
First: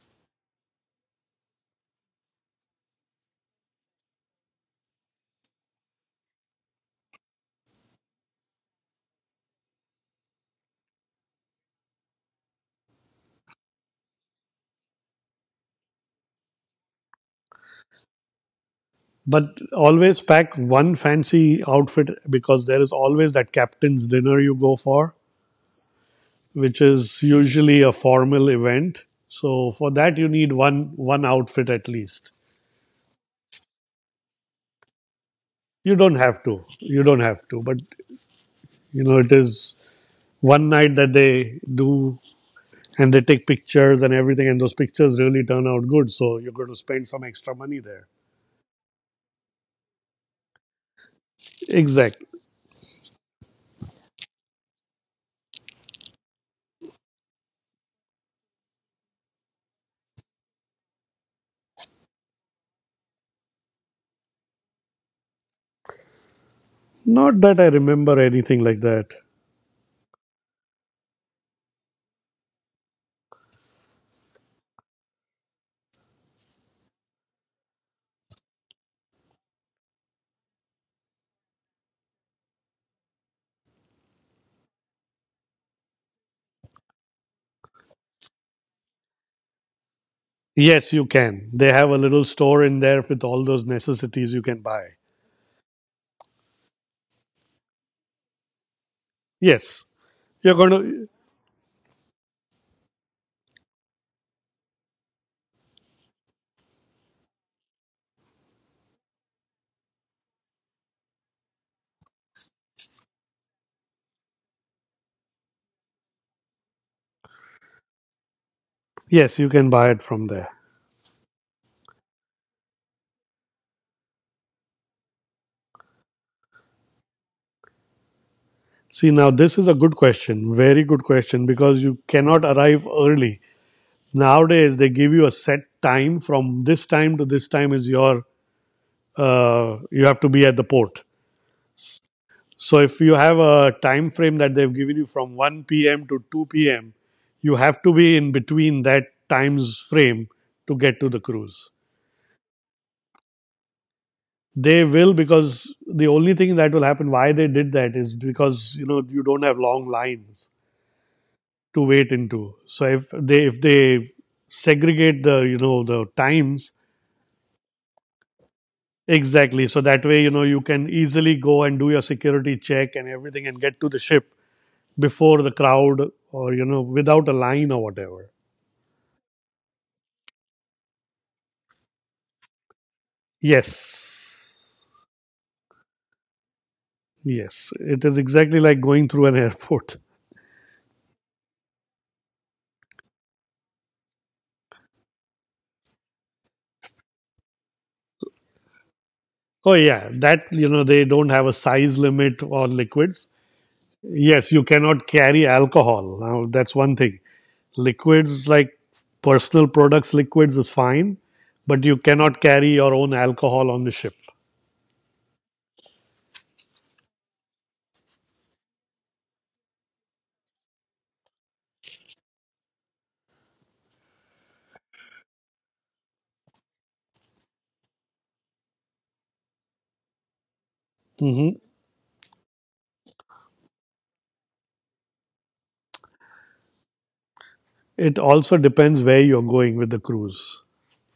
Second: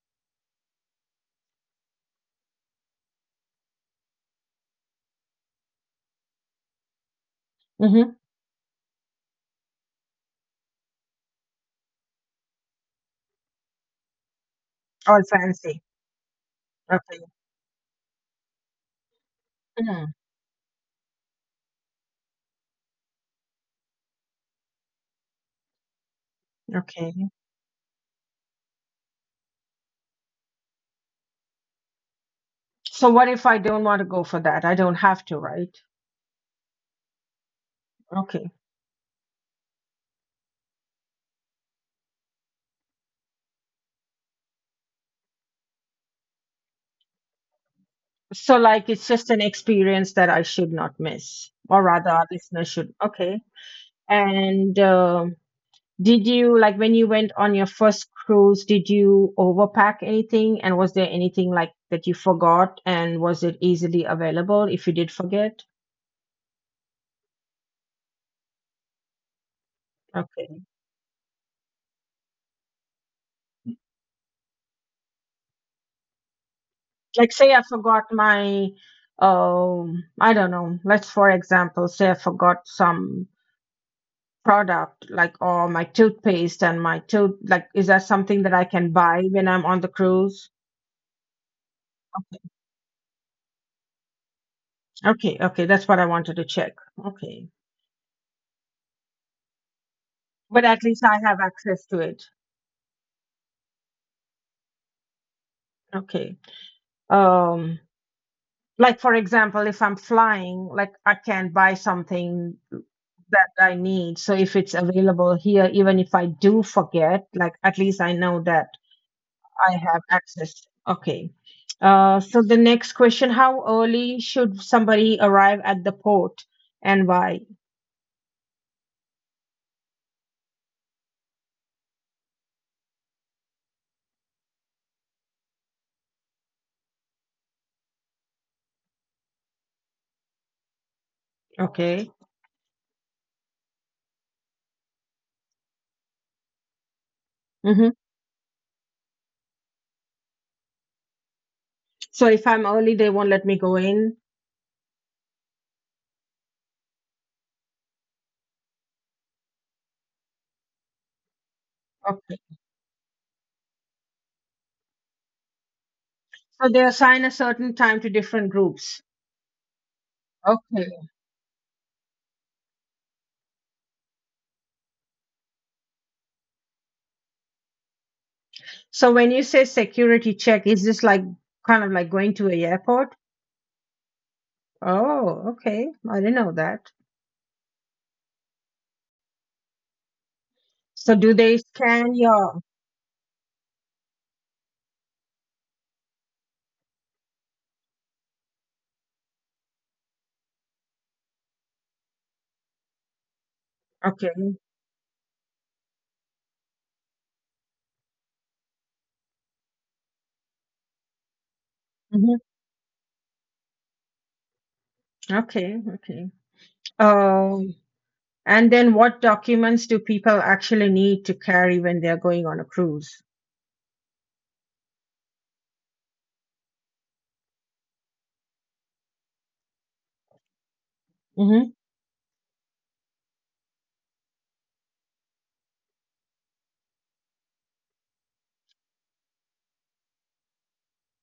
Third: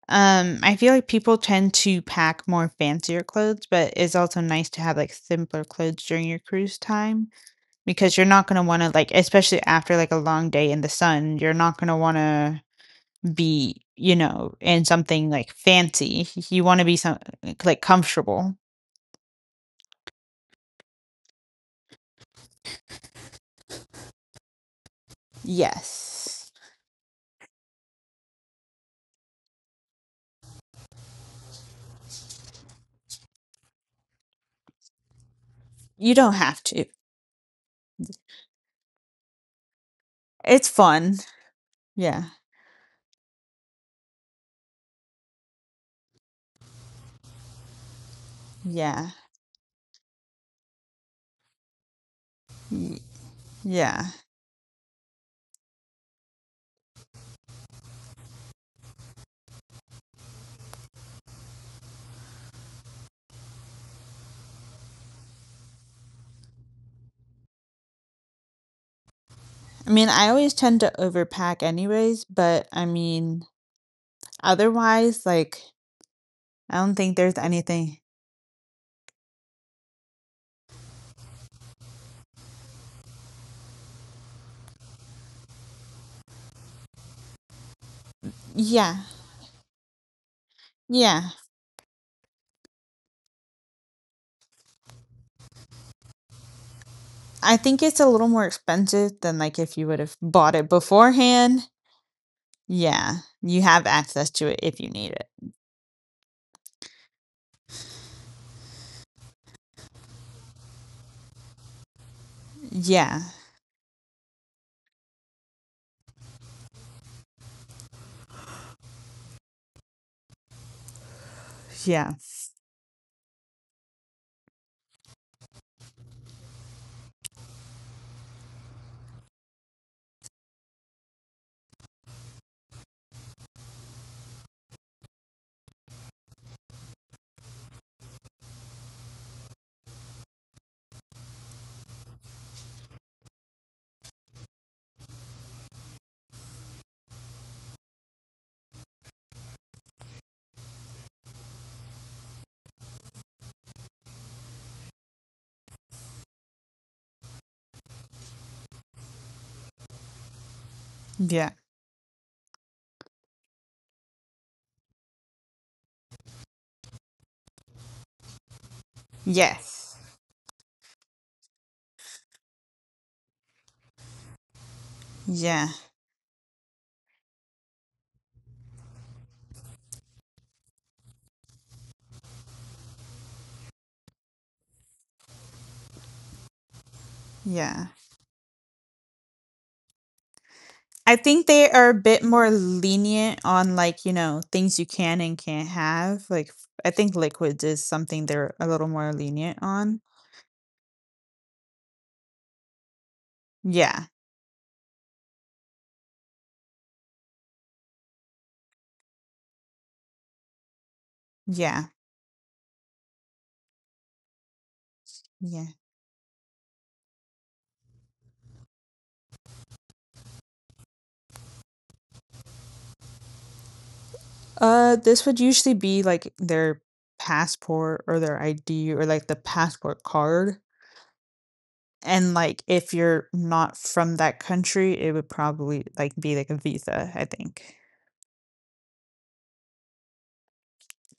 C: I feel like people tend to pack more fancier clothes, but it's also nice to have, like, simpler clothes during your cruise time
A: Mm-hmm.
C: because you're not gonna wanna, like especially after, like, a long day in the sun, you're not gonna wanna be, in
A: All
C: something like
A: fancy.
C: fancy. You want to be some
A: Okay.
C: like comfortable.
B: But
A: Mm,
B: always pack one fancy outfit because there is always that captain's dinner you go for,
C: Yes.
B: which is
A: okay.
B: usually a formal event. So for that you need one outfit at least.
A: So what if I don't want to go for that? I don't have to, right?
B: You
C: You
B: don't
C: don't
B: have to.
C: have to.
B: You don't have to, but
A: Okay.
B: you know it is
C: It's
B: one night that
C: fun.
B: they do,
C: Yeah.
B: and they take pictures and everything, and those pictures really turn out good, so you're going to spend some extra money there.
A: So like it's
C: Yeah.
A: just an experience that I should not miss, or rather, our
B: Exactly.
A: listeners should. Okay.
C: Yeah.
A: And did you like when you went on your first cruise? Did you overpack anything? And was there anything like that you forgot? And was it easily available if you did forget?
B: Not that I remember anything like that.
C: I mean, I always
A: Okay.
C: tend to overpack anyways, but I mean, otherwise like I don't think
A: Like
C: there's
A: say I
C: anything.
A: forgot my I don't know. Let's for example say I forgot some product like or my toothpaste and my tooth, like is that something that I can
C: Yeah.
A: buy when I'm on the cruise?
B: Yes, you
C: Yeah.
B: can. They have a little store in there with all those necessities you can buy.
A: Okay, okay, that's what I wanted to check. Okay.
C: I think it's a little more expensive than like if you
B: Yes.
C: would have bought
B: You're
A: But
C: it
B: going
A: at least
B: to
A: I have
C: beforehand.
A: access to it.
C: Yeah. You have access to it if you need it.
A: Okay. Um like for example, if I'm flying, like I can buy something
C: Yeah.
A: that I need. So if it's available here, even if I do forget, like at least I know that
B: Yes, you can
A: I
B: buy
A: have
B: it from there.
A: access. Okay.
C: Yeah.
A: So the next question, how early should somebody arrive at the port and why?
B: See, now this is a good question, very good question, because you cannot arrive early. Nowadays, they give you a set time. From this time to this time is your, you have to be at the port.
A: Okay.
B: So if you have a time frame that they've given you from 1 p.m. to 2 p.m., you have
A: Mm-hmm.
B: to be in between that times frame to get to the cruise.
A: So if I'm early, they won't let me go in.
B: They will, because the only thing that will happen, why they did that, is because you know you don't have long lines
C: Yeah.
B: to wait
A: Okay.
B: into. So if they segregate the, you know, the
A: So
B: times
A: they assign a certain time to different groups.
B: exactly, so
C: Yes.
B: that way you know you can
A: Okay.
B: easily go and do your security check and everything and get to the ship before the
C: Yeah.
B: crowd, or you know, without a line or whatever.
A: So when you say security check, is this like kind of like going to a airport?
B: Yes,
A: Oh, okay. I didn't know that.
B: yes,
C: Yeah.
B: it is exactly like going through an <laughs> airport.
A: So
C: I
A: do
C: think
A: they
C: they are a
A: scan
C: bit more
A: your?
C: lenient on you know, things you can and can't have. I think liquids is something they're a little more lenient
B: Oh
C: on.
B: yeah, that, you know, they don't have a size limit on liquids.
C: Yeah.
A: Okay.
B: Yes, you cannot carry alcohol. Now that's one thing. Liquids like personal products, liquids is fine, but
C: Yeah.
B: you
A: Hmm.
B: cannot carry your own alcohol on the ship.
C: Yeah.
A: Okay. Okay. Uh, And then what documents do people actually need to carry when they're going on a cruise?
C: This would usually be like their passport or their ID or like the passport card.
B: Mhm.
A: Hmm.
C: And like if you're not from that country, it would probably be like a visa, I think.
B: It also depends where you're going with the cruise.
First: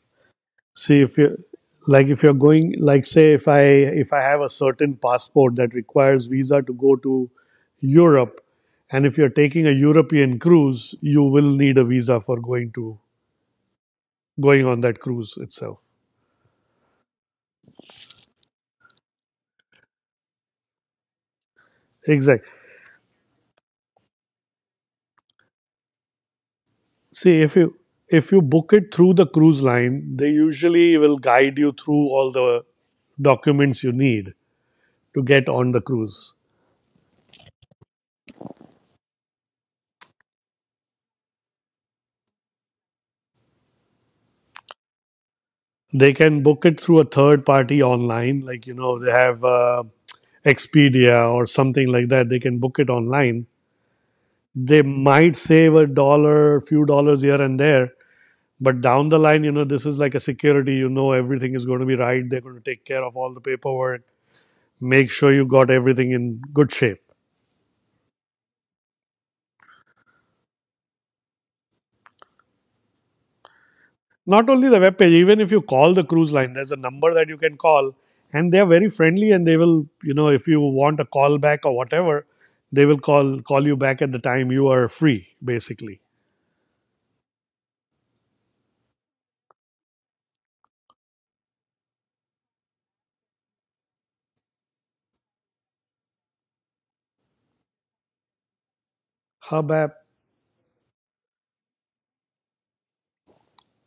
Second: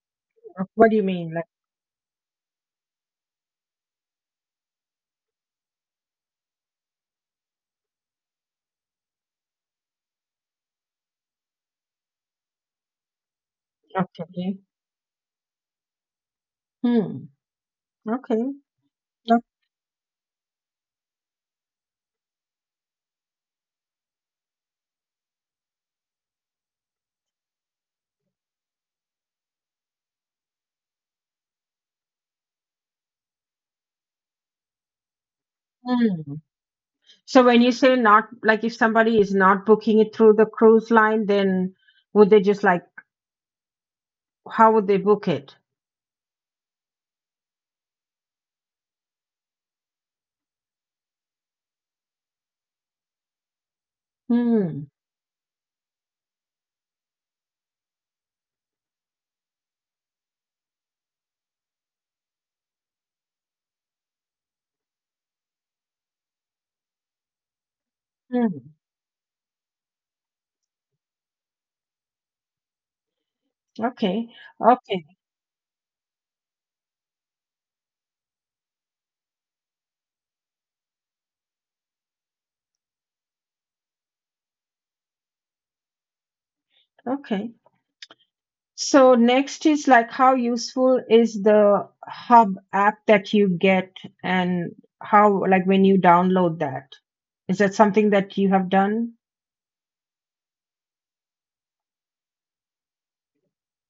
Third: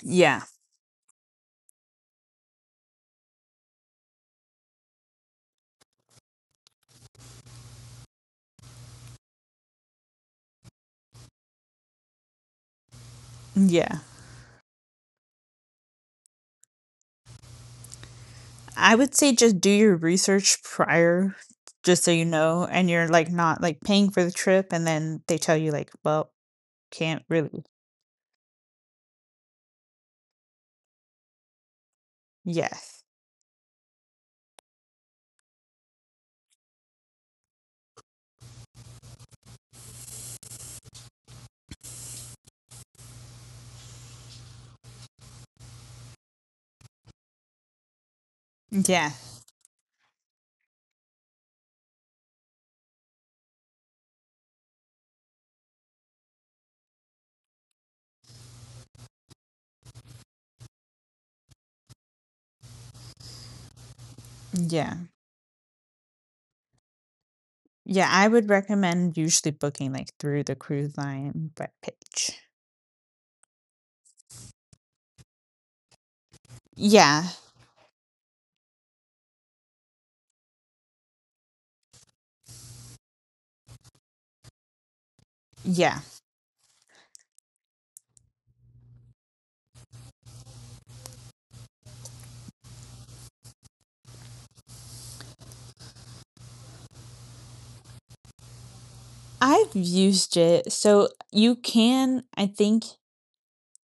C: Yeah.
A: What do
B: See
A: you
B: if
A: mean?
B: you
A: Like,
B: Like, if you're going, like, say if I have a certain passport that requires visa to go to Europe, and if you're taking a European cruise, you will need a visa for
C: Yeah.
A: okay.
B: going on that cruise itself.
A: Hmm. Okay.
C: I would say
A: Yeah.
C: just do your research prior just so you
B: Exactly.
C: know, and you're like not like paying for the trip and then they tell you like, "Well, can't
B: See, if
C: really."
B: you if you book it through the cruise line, they usually will guide you through all the
C: Yes.
B: documents you need to get on the cruise.
A: Hmm. So when you say not, like if somebody is not booking it through the cruise line, then would they just like, how would they book it?
B: They can book it through a third party online, like, you know, they
C: Yeah.
B: have Expedia or something like that. They can book it online. They
A: Hmm.
B: might save a dollar, few dollars here and there, but down the line, you know, this is like a security. You know, everything is going to be right. They're going to take care of all the paperwork,
C: Yeah.
B: make sure you got everything in good shape.
C: Yeah, I would
A: Hmm.
C: recommend usually booking like through the cruise line web page.
A: Okay.
B: Not only the web
A: Okay.
B: page, even if you call the cruise line, there's a number
C: Yeah.
B: that you can call, and they are very friendly, and they will, you know, if you want a call back or whatever, they will call you back at the time you are free, basically.
C: Yeah.
A: Okay. So next is like how useful is the Hub app that you get and how like when you download that? Is that something that you have done?
B: Hub
C: I've
B: app,
C: used it. So you can, I think,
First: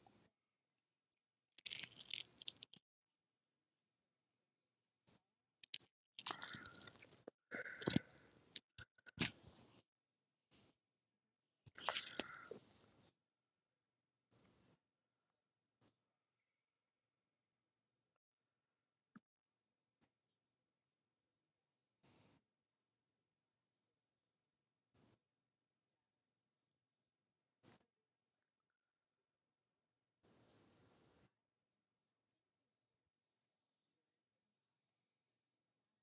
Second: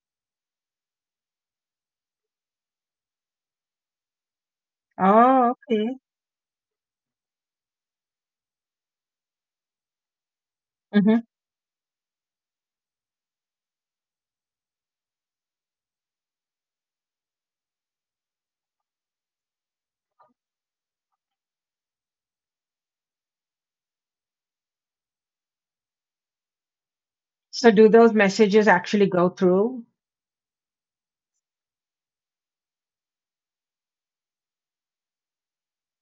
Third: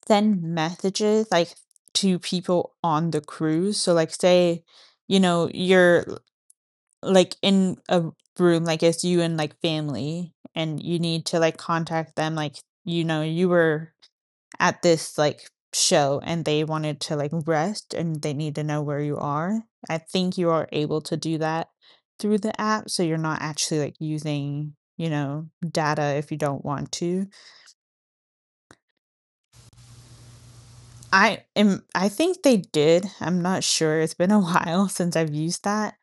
C: send messages like to people on the cruise. So like say, you know,
A: Oh, okay.
C: you're like in a room, like it's you and like family, and you
A: Hmm.
C: need to like contact them, like, you know, you were at this like show, and they wanted to like rest, and they need to know where you are. I think you are able to do that through the app, so you're not actually like using, you know, data if you don't want to.
A: So do those messages actually go through?
C: I think they did. I'm not sure, it's been a <laughs> while since I've used that.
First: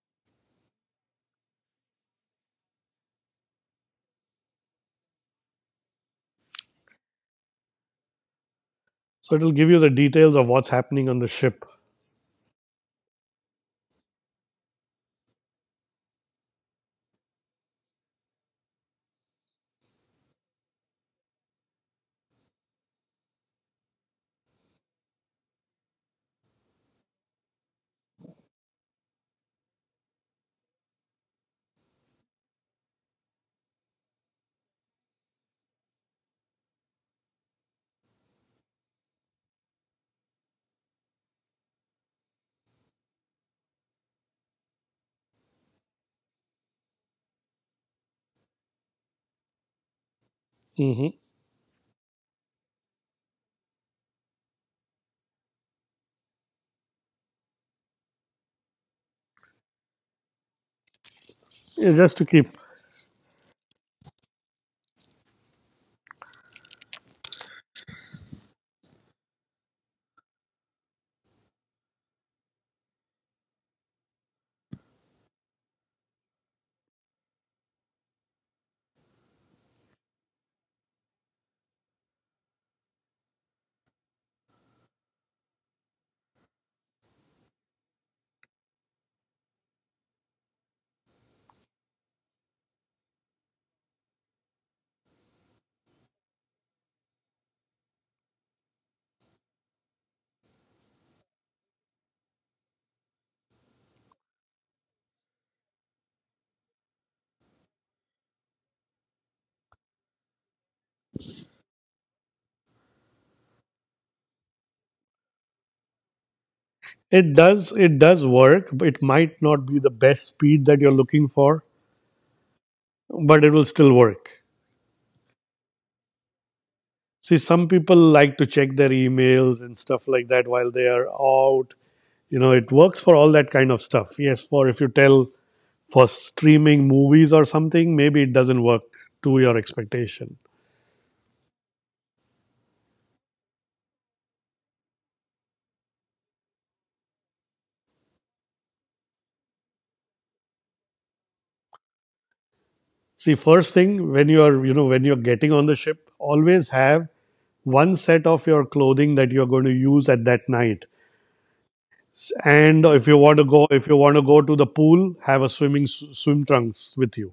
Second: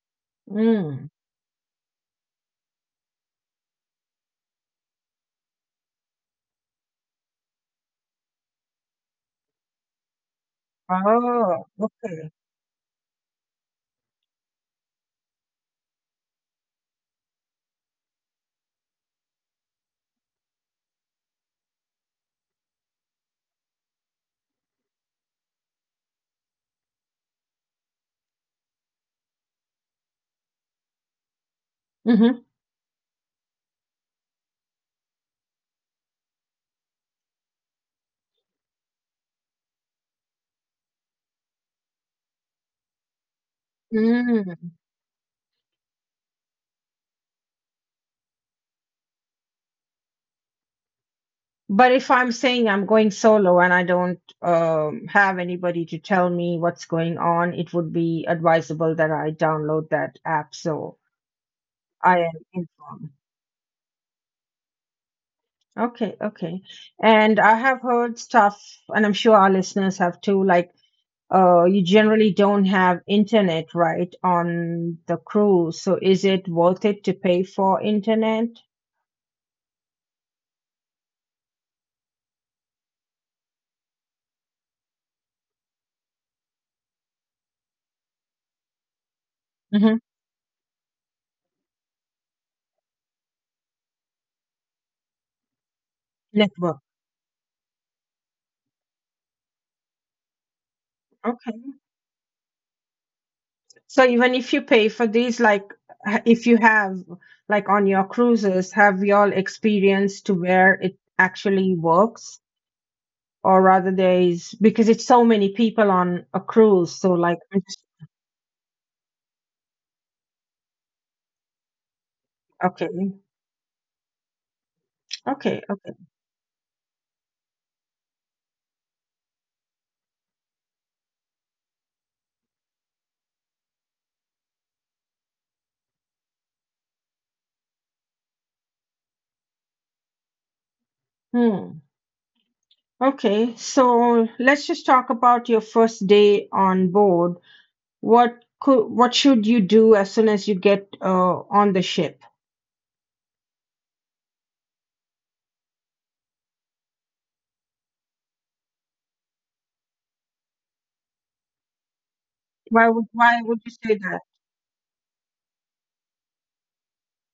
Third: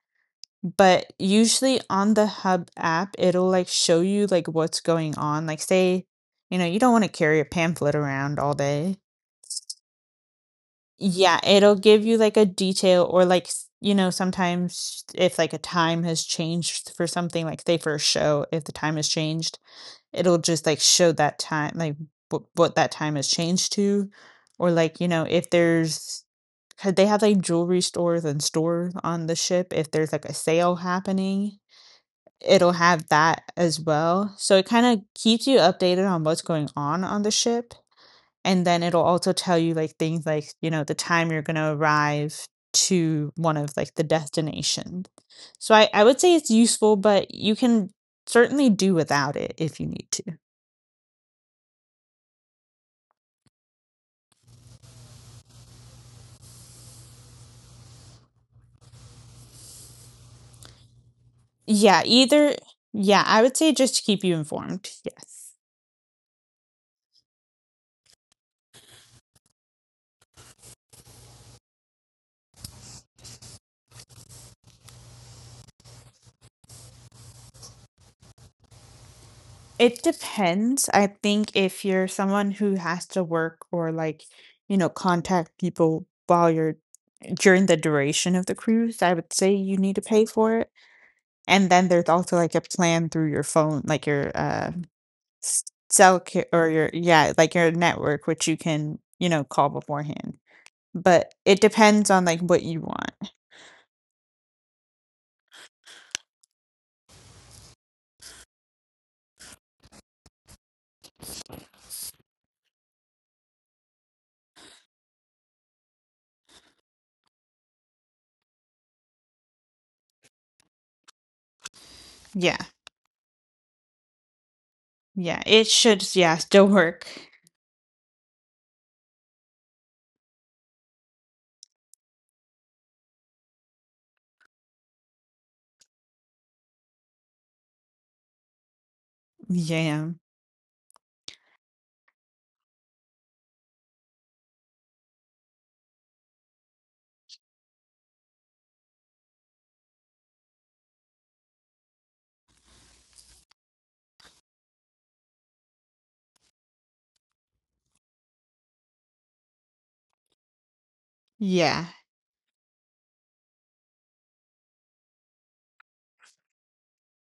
A: Mm.
C: But usually on the hub app it'll like show you like what's going on. Like say, you know, you don't want to carry a pamphlet around all day.
B: so it'll give you the details of what's happening on the
C: Yeah,
B: ship.
A: Oh,
C: it'll give you
A: okay.
C: like a detail, or like you know, sometimes if like a time has changed for something, like say for a show, if the time has changed, it'll just like show that time, like what that time has changed to. Or like, you know, if there's, because they have like jewelry stores and stores on the ship, if there's like a sale happening,
A: Mm-hmm.
C: it'll have that as well. So it kind of keeps you updated on what's going on the ship. And then it'll also tell you like things like, you know, the time you're going to arrive to one of like the
A: Mm.
C: destinations. So I would say it's useful, but you can certainly do without it if you need to.
B: Hmm
A: But if I'm saying I'm going solo and I don't have anybody to tell me what's going on, it would be advisable that I download that app so
C: Yeah,
B: Just
A: I
B: to
A: am
B: keep.
C: either,
A: informed.
C: yeah, I would say just to keep you informed. Yes.
A: Okay, okay. And I have heard stuff, and I'm sure our listeners have too, like you generally don't have internet, right, on the cruise. So is it worth it to pay for internet?
C: It depends. I think if you're someone who has to work, or like, you know, contact people while you're during the duration of the cruise, I would say you need
A: Mm-hmm.
C: to pay for it. And then there's also like a plan through your phone, like your s- cell or
A: Network.
C: your yeah, like your network, which you can, you know, call beforehand. But it
A: Okay.
C: depends on like what you want.
A: So even if you pay for these, like if you have like on your cruises, have you all experienced to where it actually works, or rather there is because it's so many people on a cruise. So
B: it
A: like I'm
B: does
A: just
B: it does work. It might not be the best speed that you're looking for,
C: Yeah,
A: okay,
B: but it will still work.
C: yeah,
A: okay,
C: it
A: okay,
C: should yeah still work.
B: See, some people like to check their emails and stuff like that while they are out. You know, it works for all that kind of stuff. Yes, for if you tell for streaming movies or something, maybe it doesn't work to your
C: Yeah,
B: expectation.
A: hmm, okay. So let's just talk about your first day on board. What could what should you do as soon as you get on the ship?
B: See, first thing when you are, when you're getting on the ship, always have one set of your clothing that you're going to use at that night.
C: yeah,
B: And
A: Why would
B: if you want
A: why
B: to go
A: would you
B: if
A: say
B: you want
A: that?
B: to go to the pool, have a swim trunks with you.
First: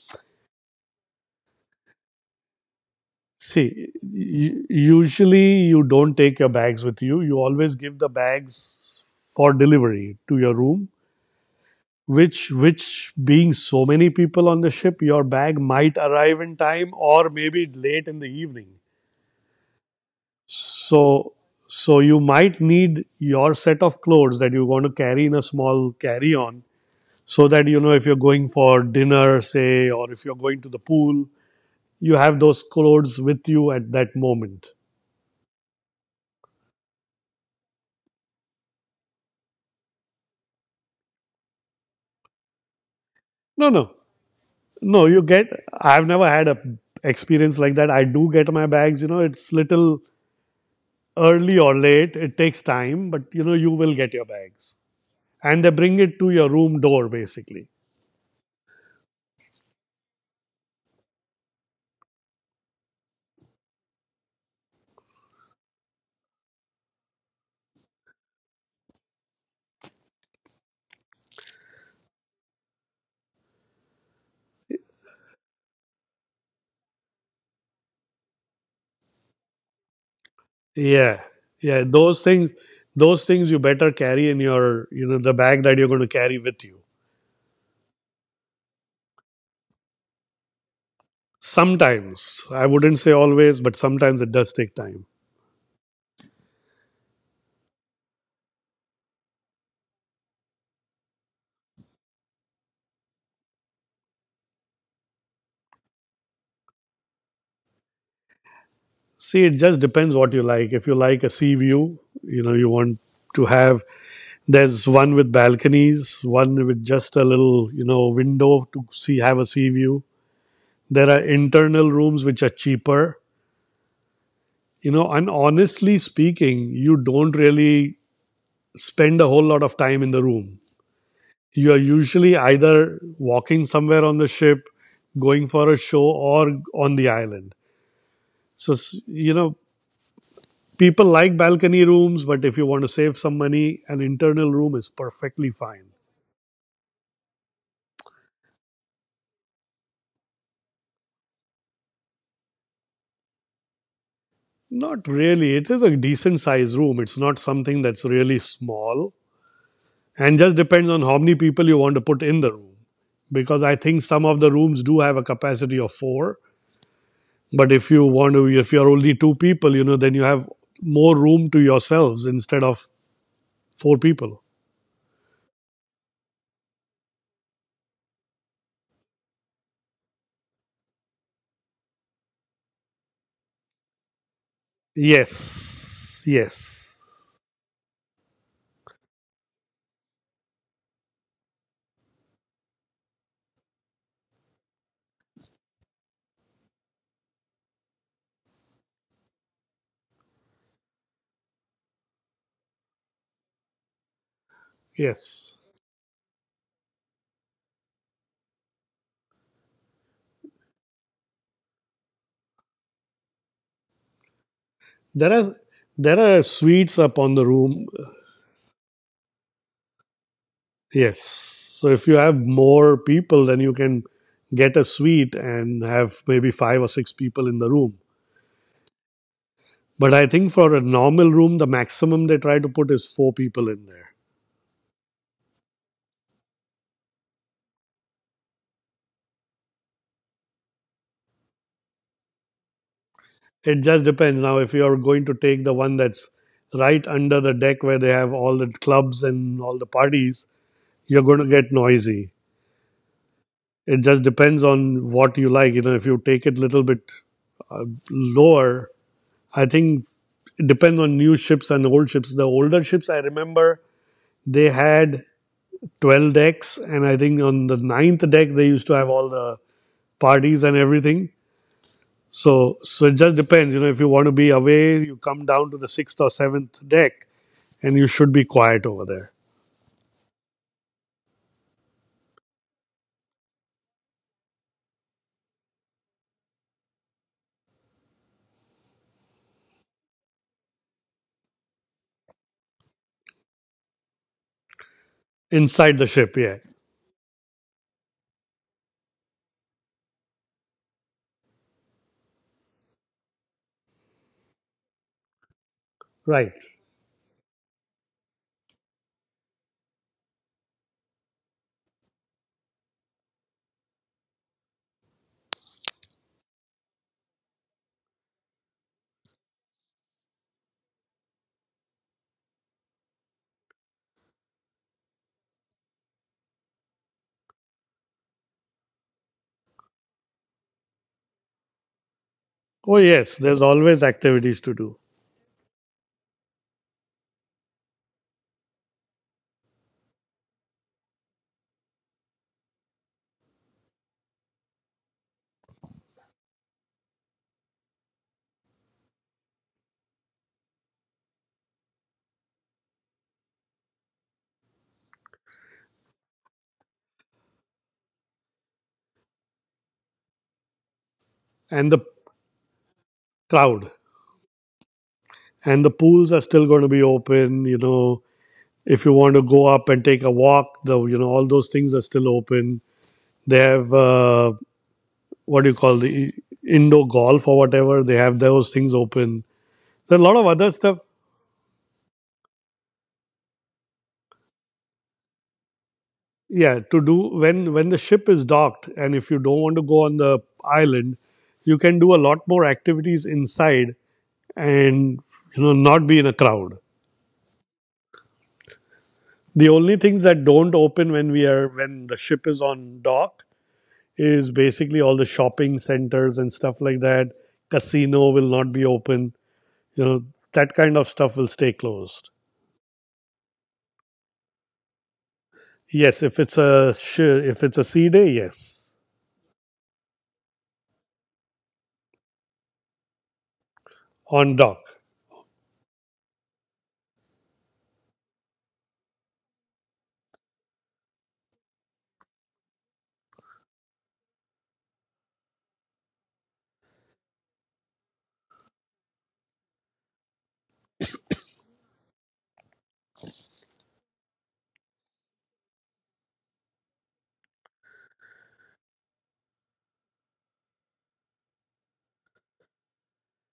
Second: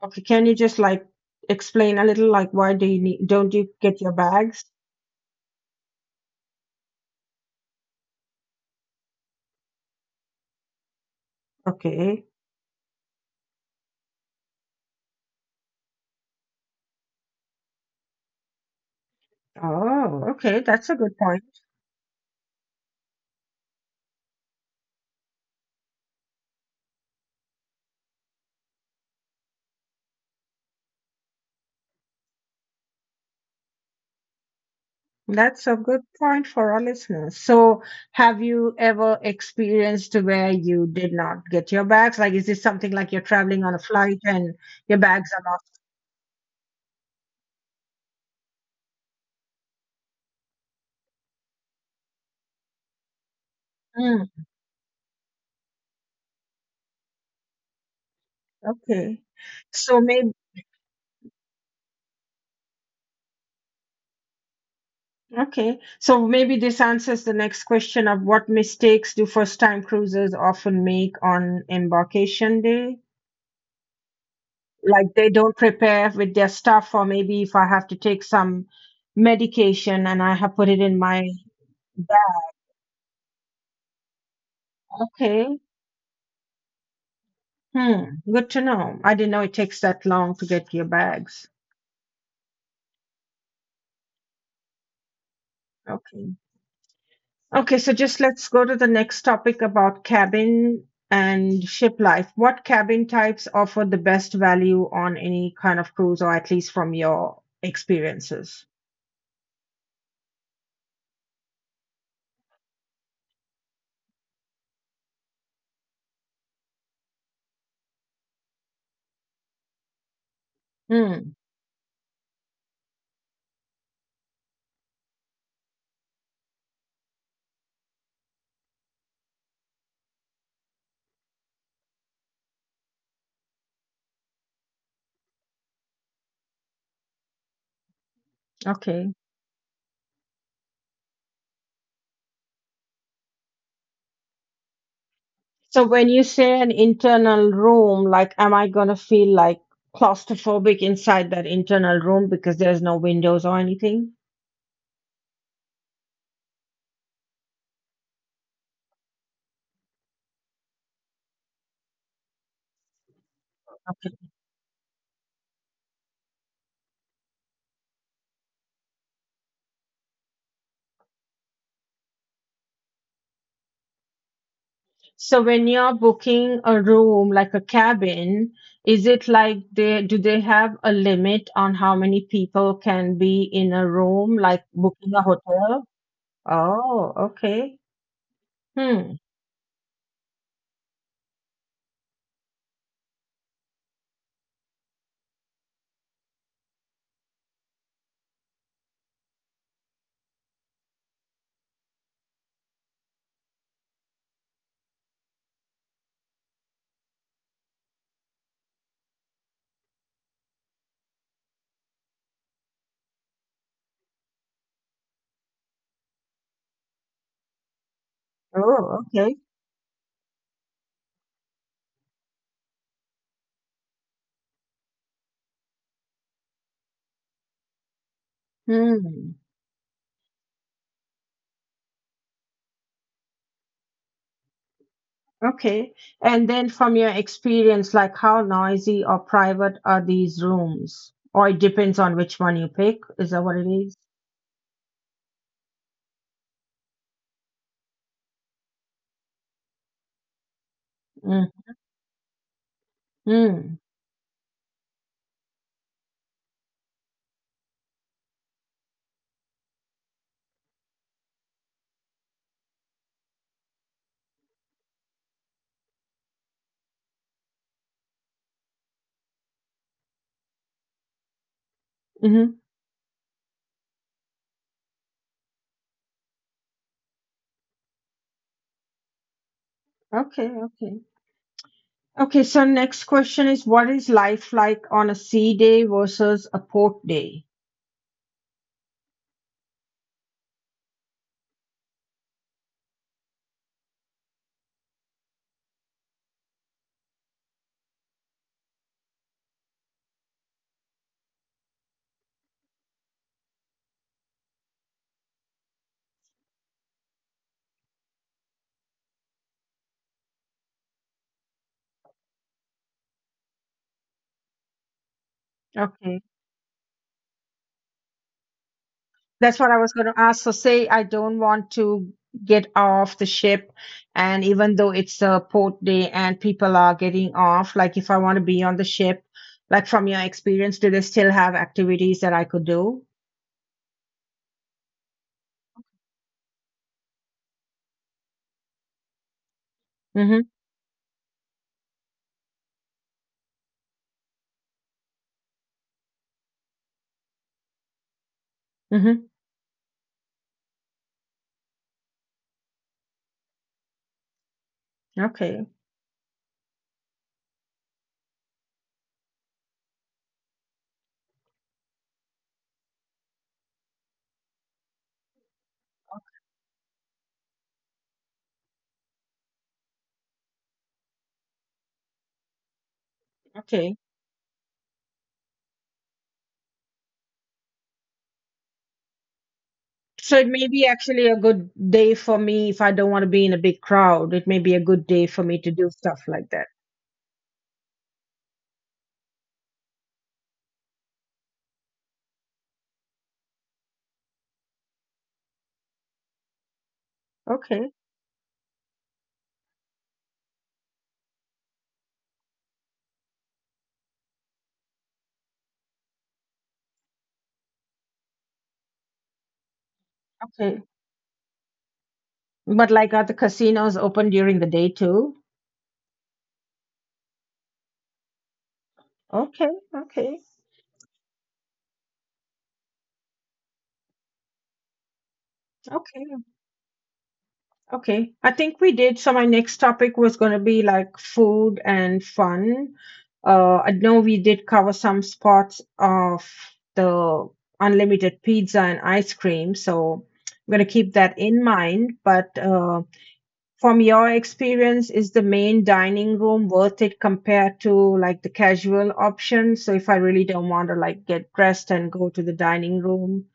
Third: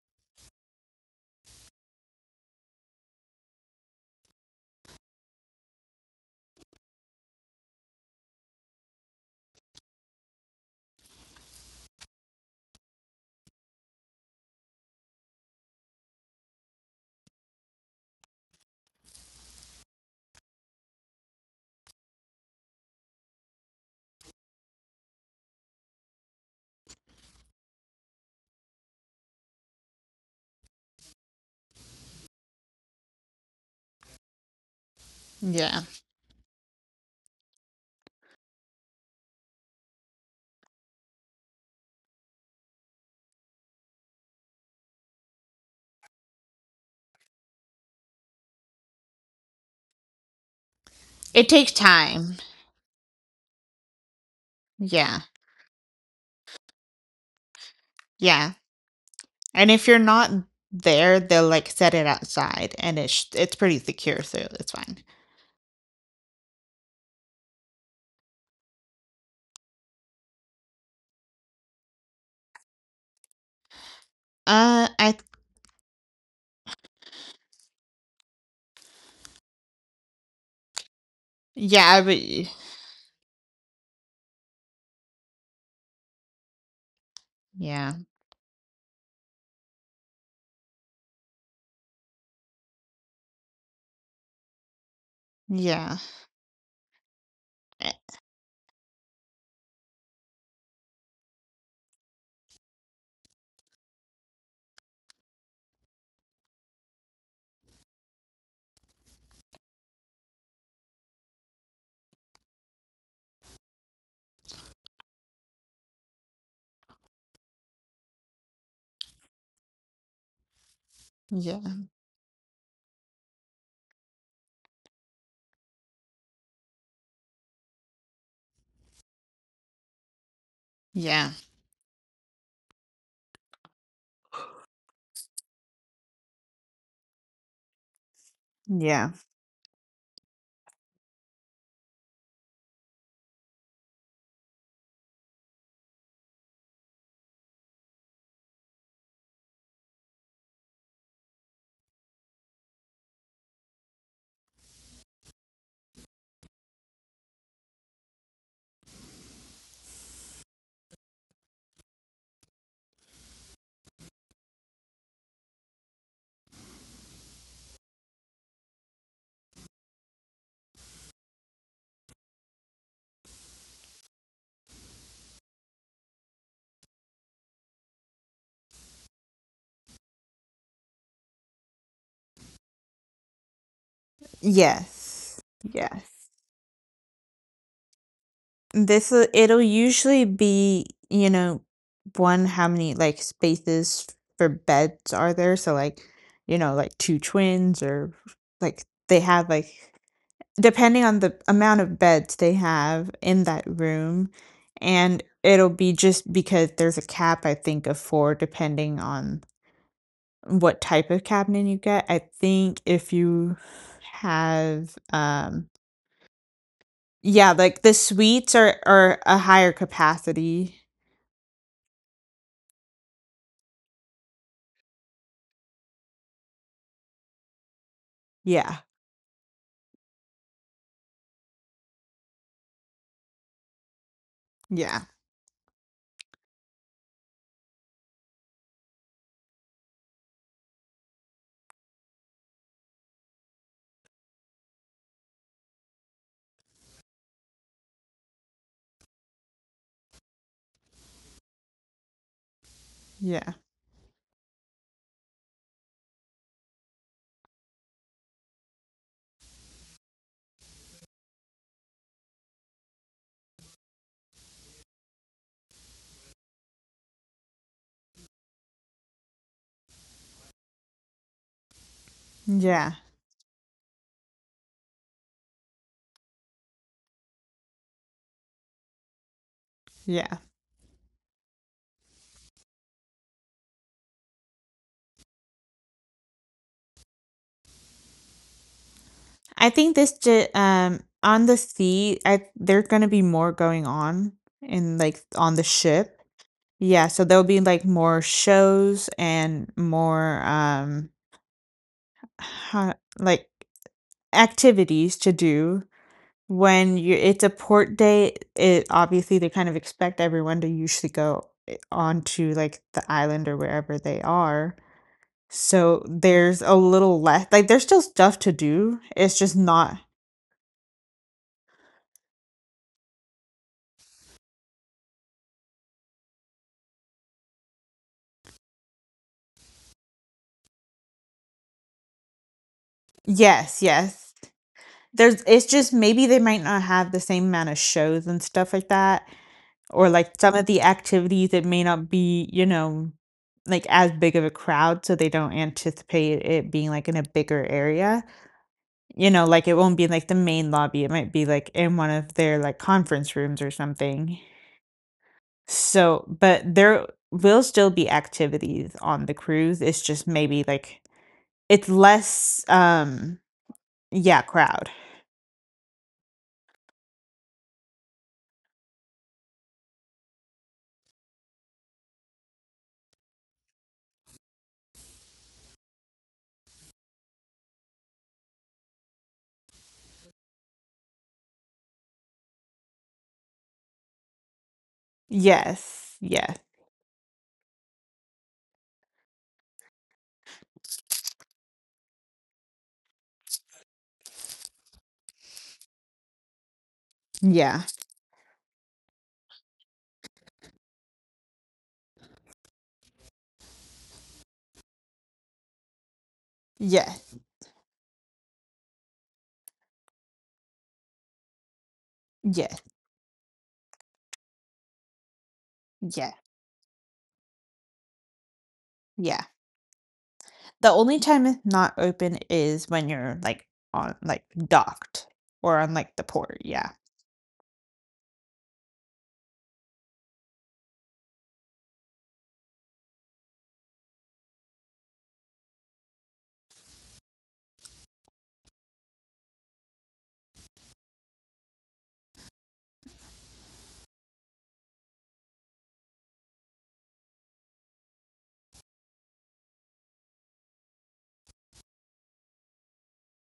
A: Okay, can you just like explain a little like why do you need, don't you
B: See,
A: get your bags?
B: usually you don't take your bags with you. You always give the bags for delivery to your room,
A: Okay.
B: which being so many people on the ship, your bag might arrive in time or maybe late in the evening.
A: Oh, okay, that's a good
B: so
A: point.
B: so you might need your set of clothes that you want to carry in a small carry on, so that you know if you're going for dinner, say, or if you're going to the pool, you have those clothes with you at that moment.
A: That's a
C: yeah.
A: good point for our listeners. So, have you ever experienced where you did not get your bags? Like, is this something like you're traveling
B: no
A: on a
B: no
A: flight and your
B: no, you
A: bags are
B: get
A: lost?
B: I've never had a experience like that. I do get my bags. You know, it's little
C: It
B: early
C: takes
B: or late.
C: time.
B: It takes time, but you know, you will get
A: Mm,
B: your bags.
C: Yeah,
B: And they bring it to your room door, basically.
C: yeah.
A: okay.
C: And if
A: So
C: you're not
A: maybe
C: there, they'll like set it outside, and it's pretty secure, so it's fine.
A: okay. So maybe this answers the next question of what mistakes do first-time cruisers often make on embarkation day? Like
C: I th-
A: they don't prepare with their stuff or maybe if I have to take some medication and I have put it in my
B: Yeah. Yeah.
C: Yeah, I
A: bag.
C: would
B: Those things you better carry in, your, you know, the
A: Okay.
B: bag that you're going to carry with you.
C: yeah,
A: Hmm. Good to know, I didn't know it takes that long to get your bags.
B: Sometimes, I wouldn't say always, but sometimes it does take time.
C: yeah,
A: Okay, okay, so
C: eh,
A: just let's go to the next topic about cabin and ship life. What cabin types offer the best value on any kind of cruise or at least from your experiences?
B: See, it just depends what you like. If you like a sea view, you know, you want to have, there's one with balconies, one with just a little, you know, window to see, have a sea view. There are
A: Hmm.
C: yeah,
B: internal rooms which are cheaper. You know, and honestly speaking, you don't really spend a whole lot of time in the room.
C: yeah,
B: You are usually either walking somewhere on the ship, going for a show, or on the island. So,
A: Okay.
C: yeah,
B: you know, people like balcony rooms, but if you want to save some money, an internal room is perfectly
A: So
B: fine.
A: when you say an internal room, like, am I gonna feel like claustrophobic inside that internal room because there's no windows or anything?
B: Not really. It is a decent sized room. It's not something that's really small. And just depends on how many people you want to put in the room, because I think
A: Okay.
B: some of the rooms do have a capacity of 4. But if you want to, if you're only two people, you know, then you have more room to yourselves instead of four people.
A: So when you're booking a room, like a cabin, is it like they, do they have a limit on how many people can be in a room, like booking a
C: yes,
A: hotel?
B: Yes,
C: yes.
B: yes,
A: Oh, okay.
C: This
A: Hmm.
C: will it'll usually be, you know, one how many like spaces for beds are there? So like, you know, like two twins, or like they have like, depending on the amount of beds they have in that room. And
B: yes.
C: it'll be just because there's a cap, I think, of four, depending on what type of cabinet you get. I think if you have
B: There are there are suites up on the
C: yeah, like
B: room.
C: the suites are
A: Oh,
C: are
A: okay.
C: a higher capacity.
B: Yes. So if you have more people, then you can get a suite and have maybe five or six people in the room.
C: Yeah,
A: Hmm.
B: But I think for a normal room, the maximum they try to put is four people in there.
C: yeah,
A: Okay. And then from your experience, like how noisy or private are these rooms? Or it depends on which one you pick. Is that what it
B: It
A: is?
B: just depends. Now, if you're going to take the one that's right under the deck where they have all the clubs and all the parties, you're going to
A: Mm.
B: get noisy.
C: yeah,
A: Mm.
B: It just depends on what you like. You know, if you take it a little bit lower, I think it depends on new ships and old ships. The older ships, I remember they had 12 decks, and I think on the ninth deck, they used to have all the parties and everything.
A: Mm-hmm.
B: So,
C: yeah,
B: so it just depends. You know, if you want to be away, you come down to the sixth or seventh deck, and you should be quiet over there.
C: yeah.
A: Okay, okay. Okay, so next question is what is life like on a sea day versus a port day?
C: I think this ju on the sea, I there's gonna be more going on in like on the
B: Inside the
C: ship.
B: ship, yeah.
C: Yeah, so there'll be like more shows and more like activities to do.
B: Right.
C: When you it's a port day, it obviously they kind of expect everyone to usually go onto like the island or wherever they are. So
A: Okay.
C: there's a little less, like there's still stuff to do, it's just
A: That's what I was
C: not.
A: going to ask. So, say I don't want to get off the ship, and even though it's a port day and people are getting off, like if I want to be on the ship, like from your experience, do they still have activities that I could
B: Oh,
A: do?
B: yes, there's
C: Yes,
B: always
C: yes.
B: activities to do.
C: There's it's just maybe they might not have the same amount of shows and stuff like that, or like
A: Mm-hmm.
C: some of the activities, it may not be, you know, like as big of a crowd, so they don't anticipate it being like in a bigger area.
A: Mm-hmm.
C: You know, like it won't be like the main lobby, it might be like in one of their like conference rooms or something.
A: Okay.
C: So, but there will still be activities on the cruise. It's just maybe like it's
B: And the
C: less
B: crowd.
C: yeah, crowd.
B: And the pools are still going to be open, you know. If you want to go up and take a walk, the, you know, all those things are still open. They have,
A: Okay.
B: what do you call the indoor golf or whatever? They have those things open. There's a lot
A: So
B: of
A: it may
B: other
A: be
B: stuff,
A: actually a good day for me if I don't want to be in a big crowd. It may be a good day for me to do
C: Yes.
A: stuff like
C: Yes.
A: that.
B: yeah, to do when the ship is docked. And if you don't want to go on the island, you can do a lot more activities inside, and, you know, not be in a crowd.
C: Yeah.
A: Okay.
B: The only things that don't open when we are when the ship is on dock is basically all the shopping centers and stuff like
C: Yeah,
B: that. Casino will not be open. You know, that
A: Okay.
B: kind of stuff will stay closed.
C: yeah,
A: But like are the casinos open during the day too?
B: Yes,
C: yeah,
B: if it's a if it's a sea day, yes,
C: yeah.
A: Okay. Okay.
C: The only time it's not open is when you're like on like
B: on dock.
C: docked or on like the
A: Okay.
C: port. Yeah,
A: Okay. I think we did. So my next topic was going to be like food and fun. I know we did cover some spots of the unlimited pizza and ice cream. So I'm going to keep that in mind. But from your experience, is the main dining room worth it compared to like the casual option? So if I really don't want to like get dressed and go to the dining room,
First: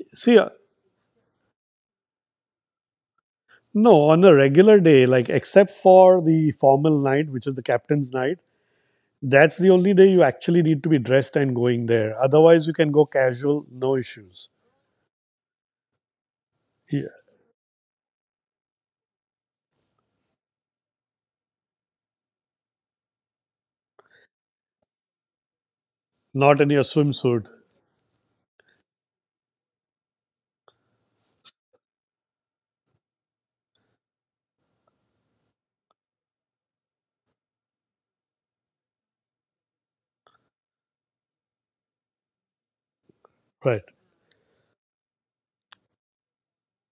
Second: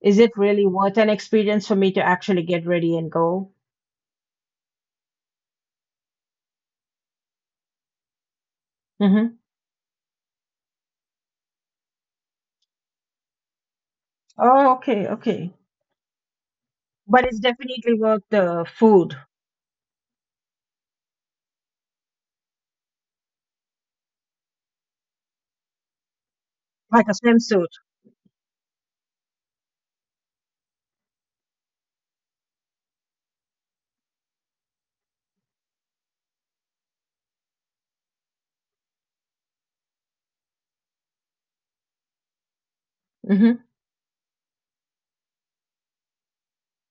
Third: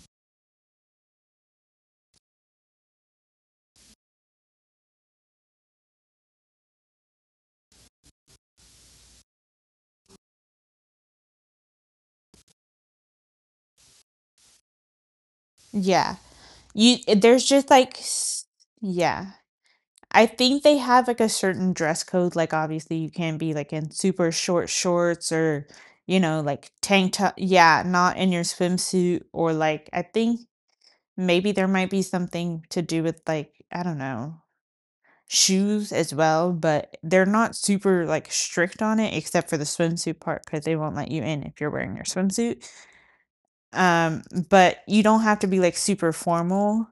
A: is it
B: See,
A: really worth an experience for me to actually get ready and go?
B: no, on a regular day, like except for the formal night, which is the captain's night,
A: Mm-hmm.
B: that's the only day you actually need to be dressed and going there. Otherwise, you can go casual, no issues.
A: Oh, okay, okay.
C: yeah. You
B: Yeah.
A: But it's
C: there's just
A: definitely
C: like
A: worth the food,
C: yeah. I think they have like a certain dress code. Like obviously you can't be like in super short shorts or, you know,
B: Not in
C: like
B: your
A: like
C: tank
A: a
C: top.
B: swimsuit.
A: swimsuit.
C: Yeah, not in your swimsuit, or like I think maybe there might be something to do with like, I don't know, shoes as well, but they're not super like strict on it except for the swimsuit part, because they won't let you in if you're wearing your swimsuit.
A: Hmm.
B: Right.
C: Um, but you don't have to be like super formal.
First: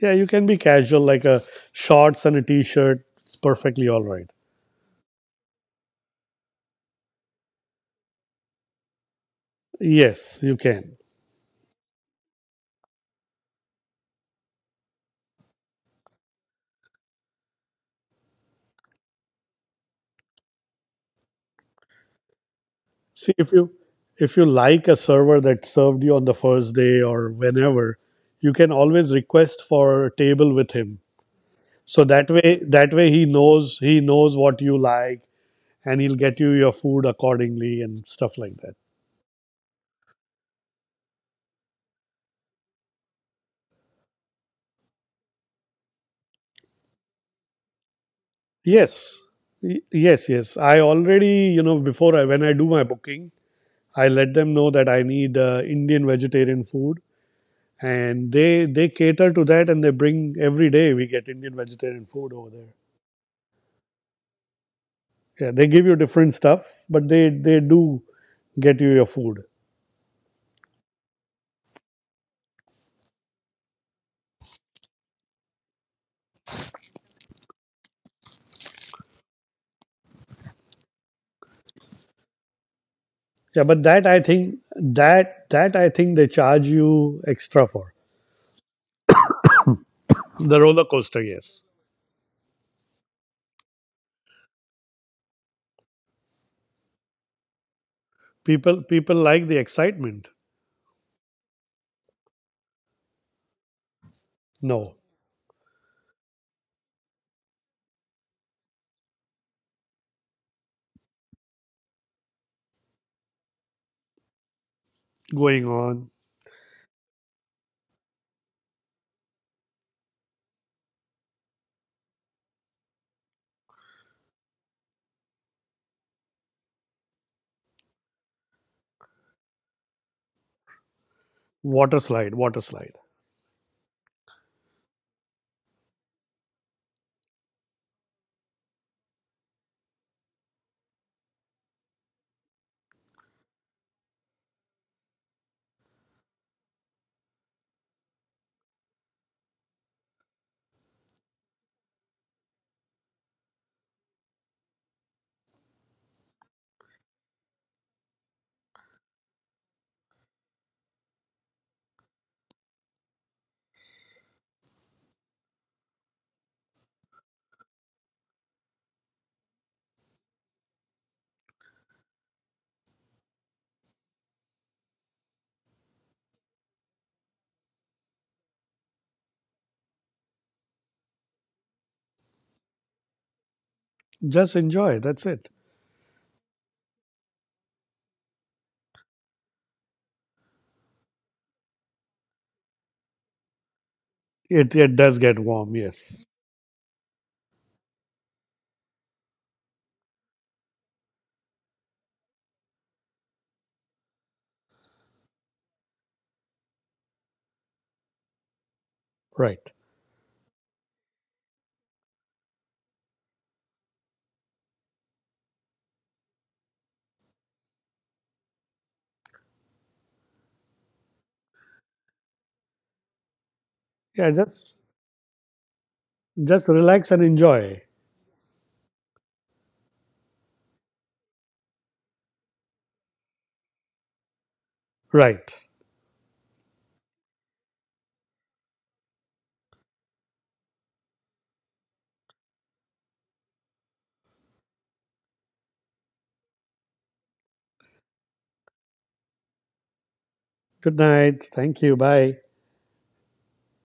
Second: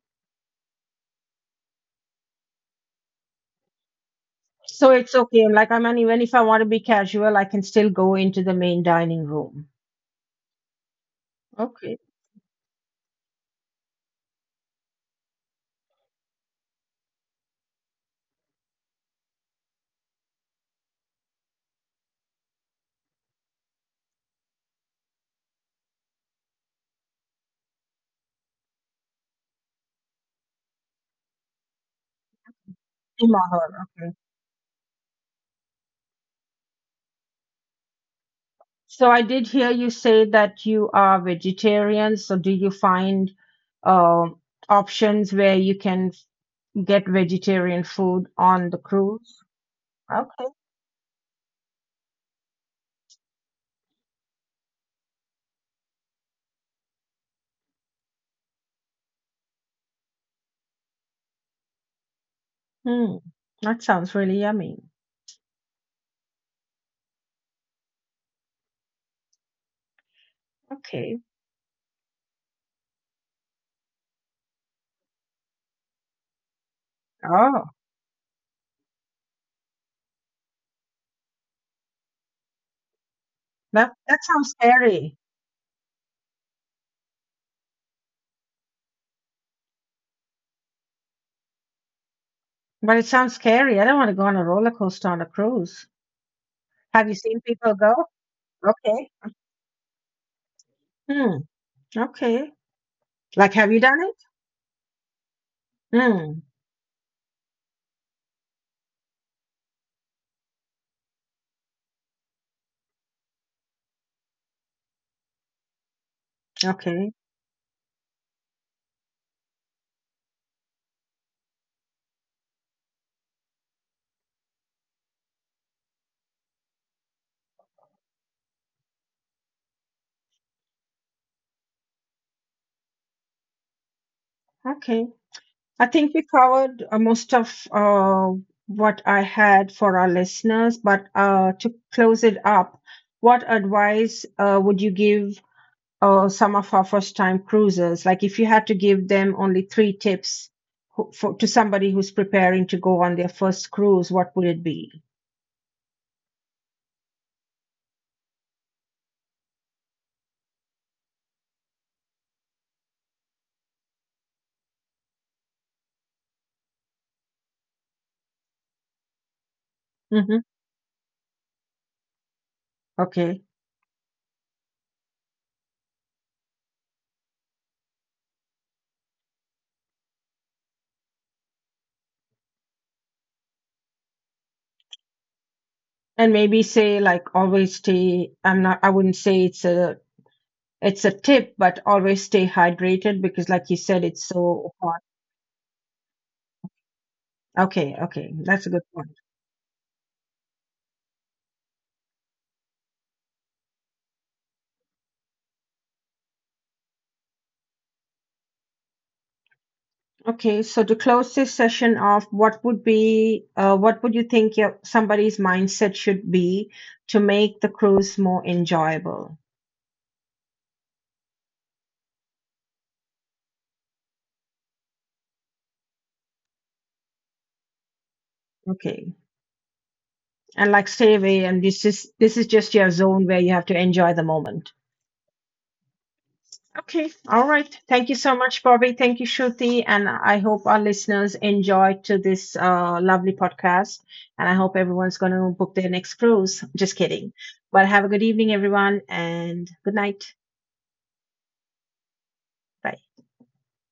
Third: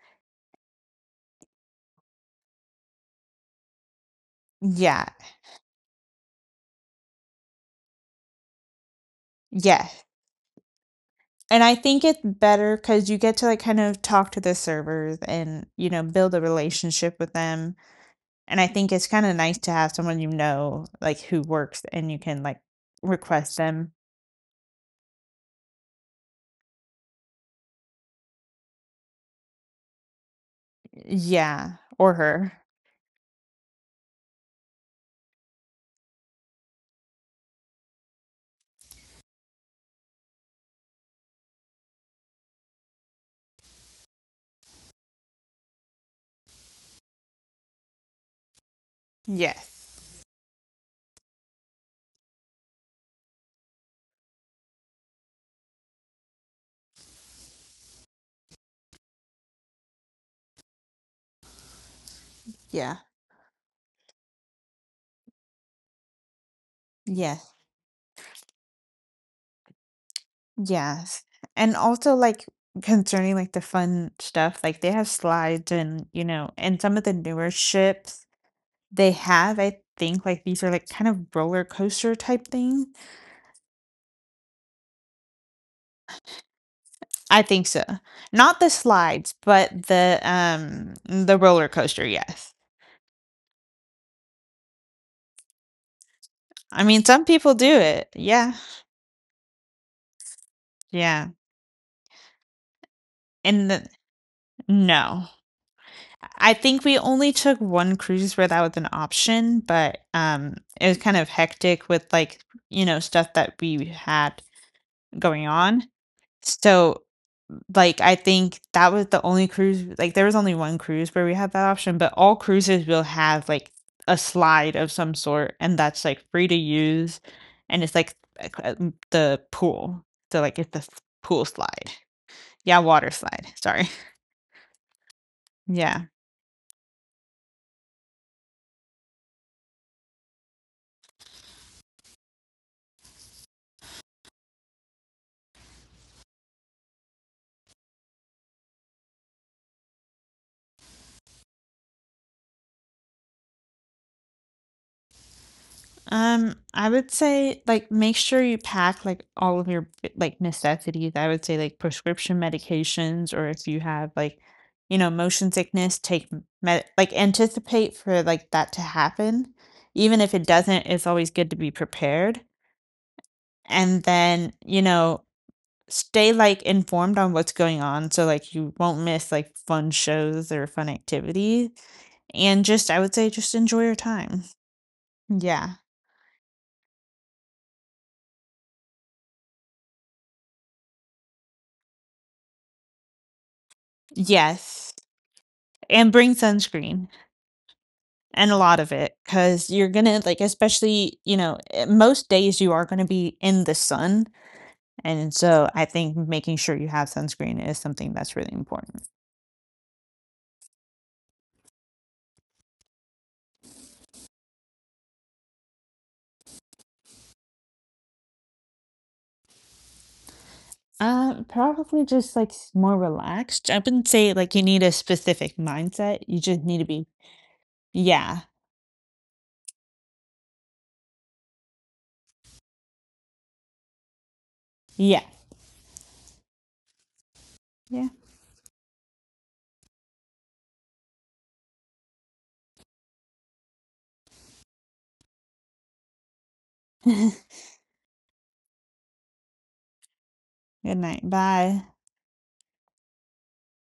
B: Yeah, you can be casual, like a shorts and a t-shirt. It's perfectly all right.
A: So
C: Yeah.
A: it's okay. Like I mean, even if I want to be casual, I can still go into the main dining room.
C: Yeah.
B: Yes, you can.
C: And I
A: Okay.
C: think it's better because you get to like kind of talk to the servers and, you know, build a relationship with them, and I think it's kinda nice to have someone you know, like who works and you can like
B: See if
C: request
B: you
C: them.
B: If you like a server that served you on the first day or whenever, you can always request for a table with him.
C: Yeah,
B: So
C: or
B: that
C: her.
B: way that way he
A: In my hall,
B: knows
A: okay.
B: what you like, and he'll get you your food accordingly and stuff like that.
A: So I did hear you say that you are vegetarian. So do you find um options where you can get vegetarian food on the
B: Yes.
A: cruise?
C: Yes.
B: Yes,
A: Okay.
B: yes. I already, you know, before I, when I do my booking, I let them know that I need Indian vegetarian food, and they cater to that, and they bring every day we get Indian vegetarian food over there.
C: Yeah.
A: Hmm. That sounds really yummy.
B: Yeah, they give you different stuff, but
C: Yes.
B: they do get you your food.
A: Okay.
C: Yes. And also like concerning like the fun stuff, like they have slides and, you know, and some of the newer
A: Oh,
C: ships they have, I think like these are like kind of roller coaster type things.
B: Yeah, but
A: that
B: that,
A: that
B: I
A: sounds
B: think
A: scary.
B: that I think they charge you
C: I
B: extra
C: think so.
B: for
C: Not the slides, but
B: the roller coaster.
C: the
B: Yes,
C: roller coaster, yes.
A: But it sounds scary. I don't want to go on a roller coaster on a cruise.
C: I mean
A: Have you
C: some
A: seen
C: people do
A: people go?
C: it. Yeah.
A: Okay.
B: people like the excitement.
C: Yeah.
A: Hmm. Okay. Like, have
C: And
A: you
C: the,
A: done it?
B: No,
C: no.
A: Hmm.
C: I think we only took one cruise where that was an option, but it was kind of hectic with like, you know, stuff that we had going
B: going
C: on.
B: on
C: So,
A: Okay.
C: like I think that was the only cruise, like there was only one cruise where we had that option, but all cruises will have like a slide of some sort, and that's like free to use, and it's like a the pool. So like it's the pool slide.
B: water slide, water
C: Yeah,
B: slide.
C: water slide. Sorry. <laughs>
A: Okay. I
C: Yeah.
A: think we covered most of what I had for our listeners. But to close it up, what advice would you give some of our first-time cruisers? Like, if you had to give them only 3 tips for, to somebody who's preparing to go on their first cruise, what would it be?
C: I would say like make sure you pack like all of your like necessities. I would say like prescription medications, or if you have like, you know, motion sickness, take med like anticipate for like that to happen. Even if
A: Mm-hmm.
C: it doesn't, it's always good to be prepared.
A: Okay.
C: And then, you know, stay like informed on what's going on so like you won't miss like fun shows or fun activities. And just I would say just enjoy your time.
B: Just enjoy, that's it.
C: Yeah.
A: And maybe say like always stay, I'm not, I wouldn't say it's a tip, but always stay hydrated because like you said it's so
B: it
C: Yes.
B: it
A: hot.
B: does get warm,
C: And
B: yes.
C: bring sunscreen,
A: Okay, okay,
C: and a
A: that's a
C: lot
A: good
C: of
A: point.
C: it, because you're gonna like, especially, you know, most days you are gonna be in the sun. And so I think making sure you have sunscreen is something that's really important.
B: Right.
A: Okay, so to close this session off, what would be what would you think your, somebody's mindset should be to make the cruise more enjoyable?
C: Probably just like more relaxed. I wouldn't
B: Yeah,
C: say like you
B: just
C: need a specific mindset, you just need to be
B: relax and enjoy.
C: yeah,
A: Okay. And like stay away and this is just your zone where you have to enjoy the moment.
C: yeah,
B: Right.
A: Okay, all right.
C: yeah.
A: Thank you so much, Bobby. Thank you, Shruti. And I hope our listeners enjoyed to this lovely podcast. And I hope everyone's going to book their next cruise. Just
C: <laughs>
A: kidding.
C: Good
A: But have a good evening, everyone, and good night.
B: Good
C: night,
B: night, thank
C: bye.
B: you, bye.
A: Bye.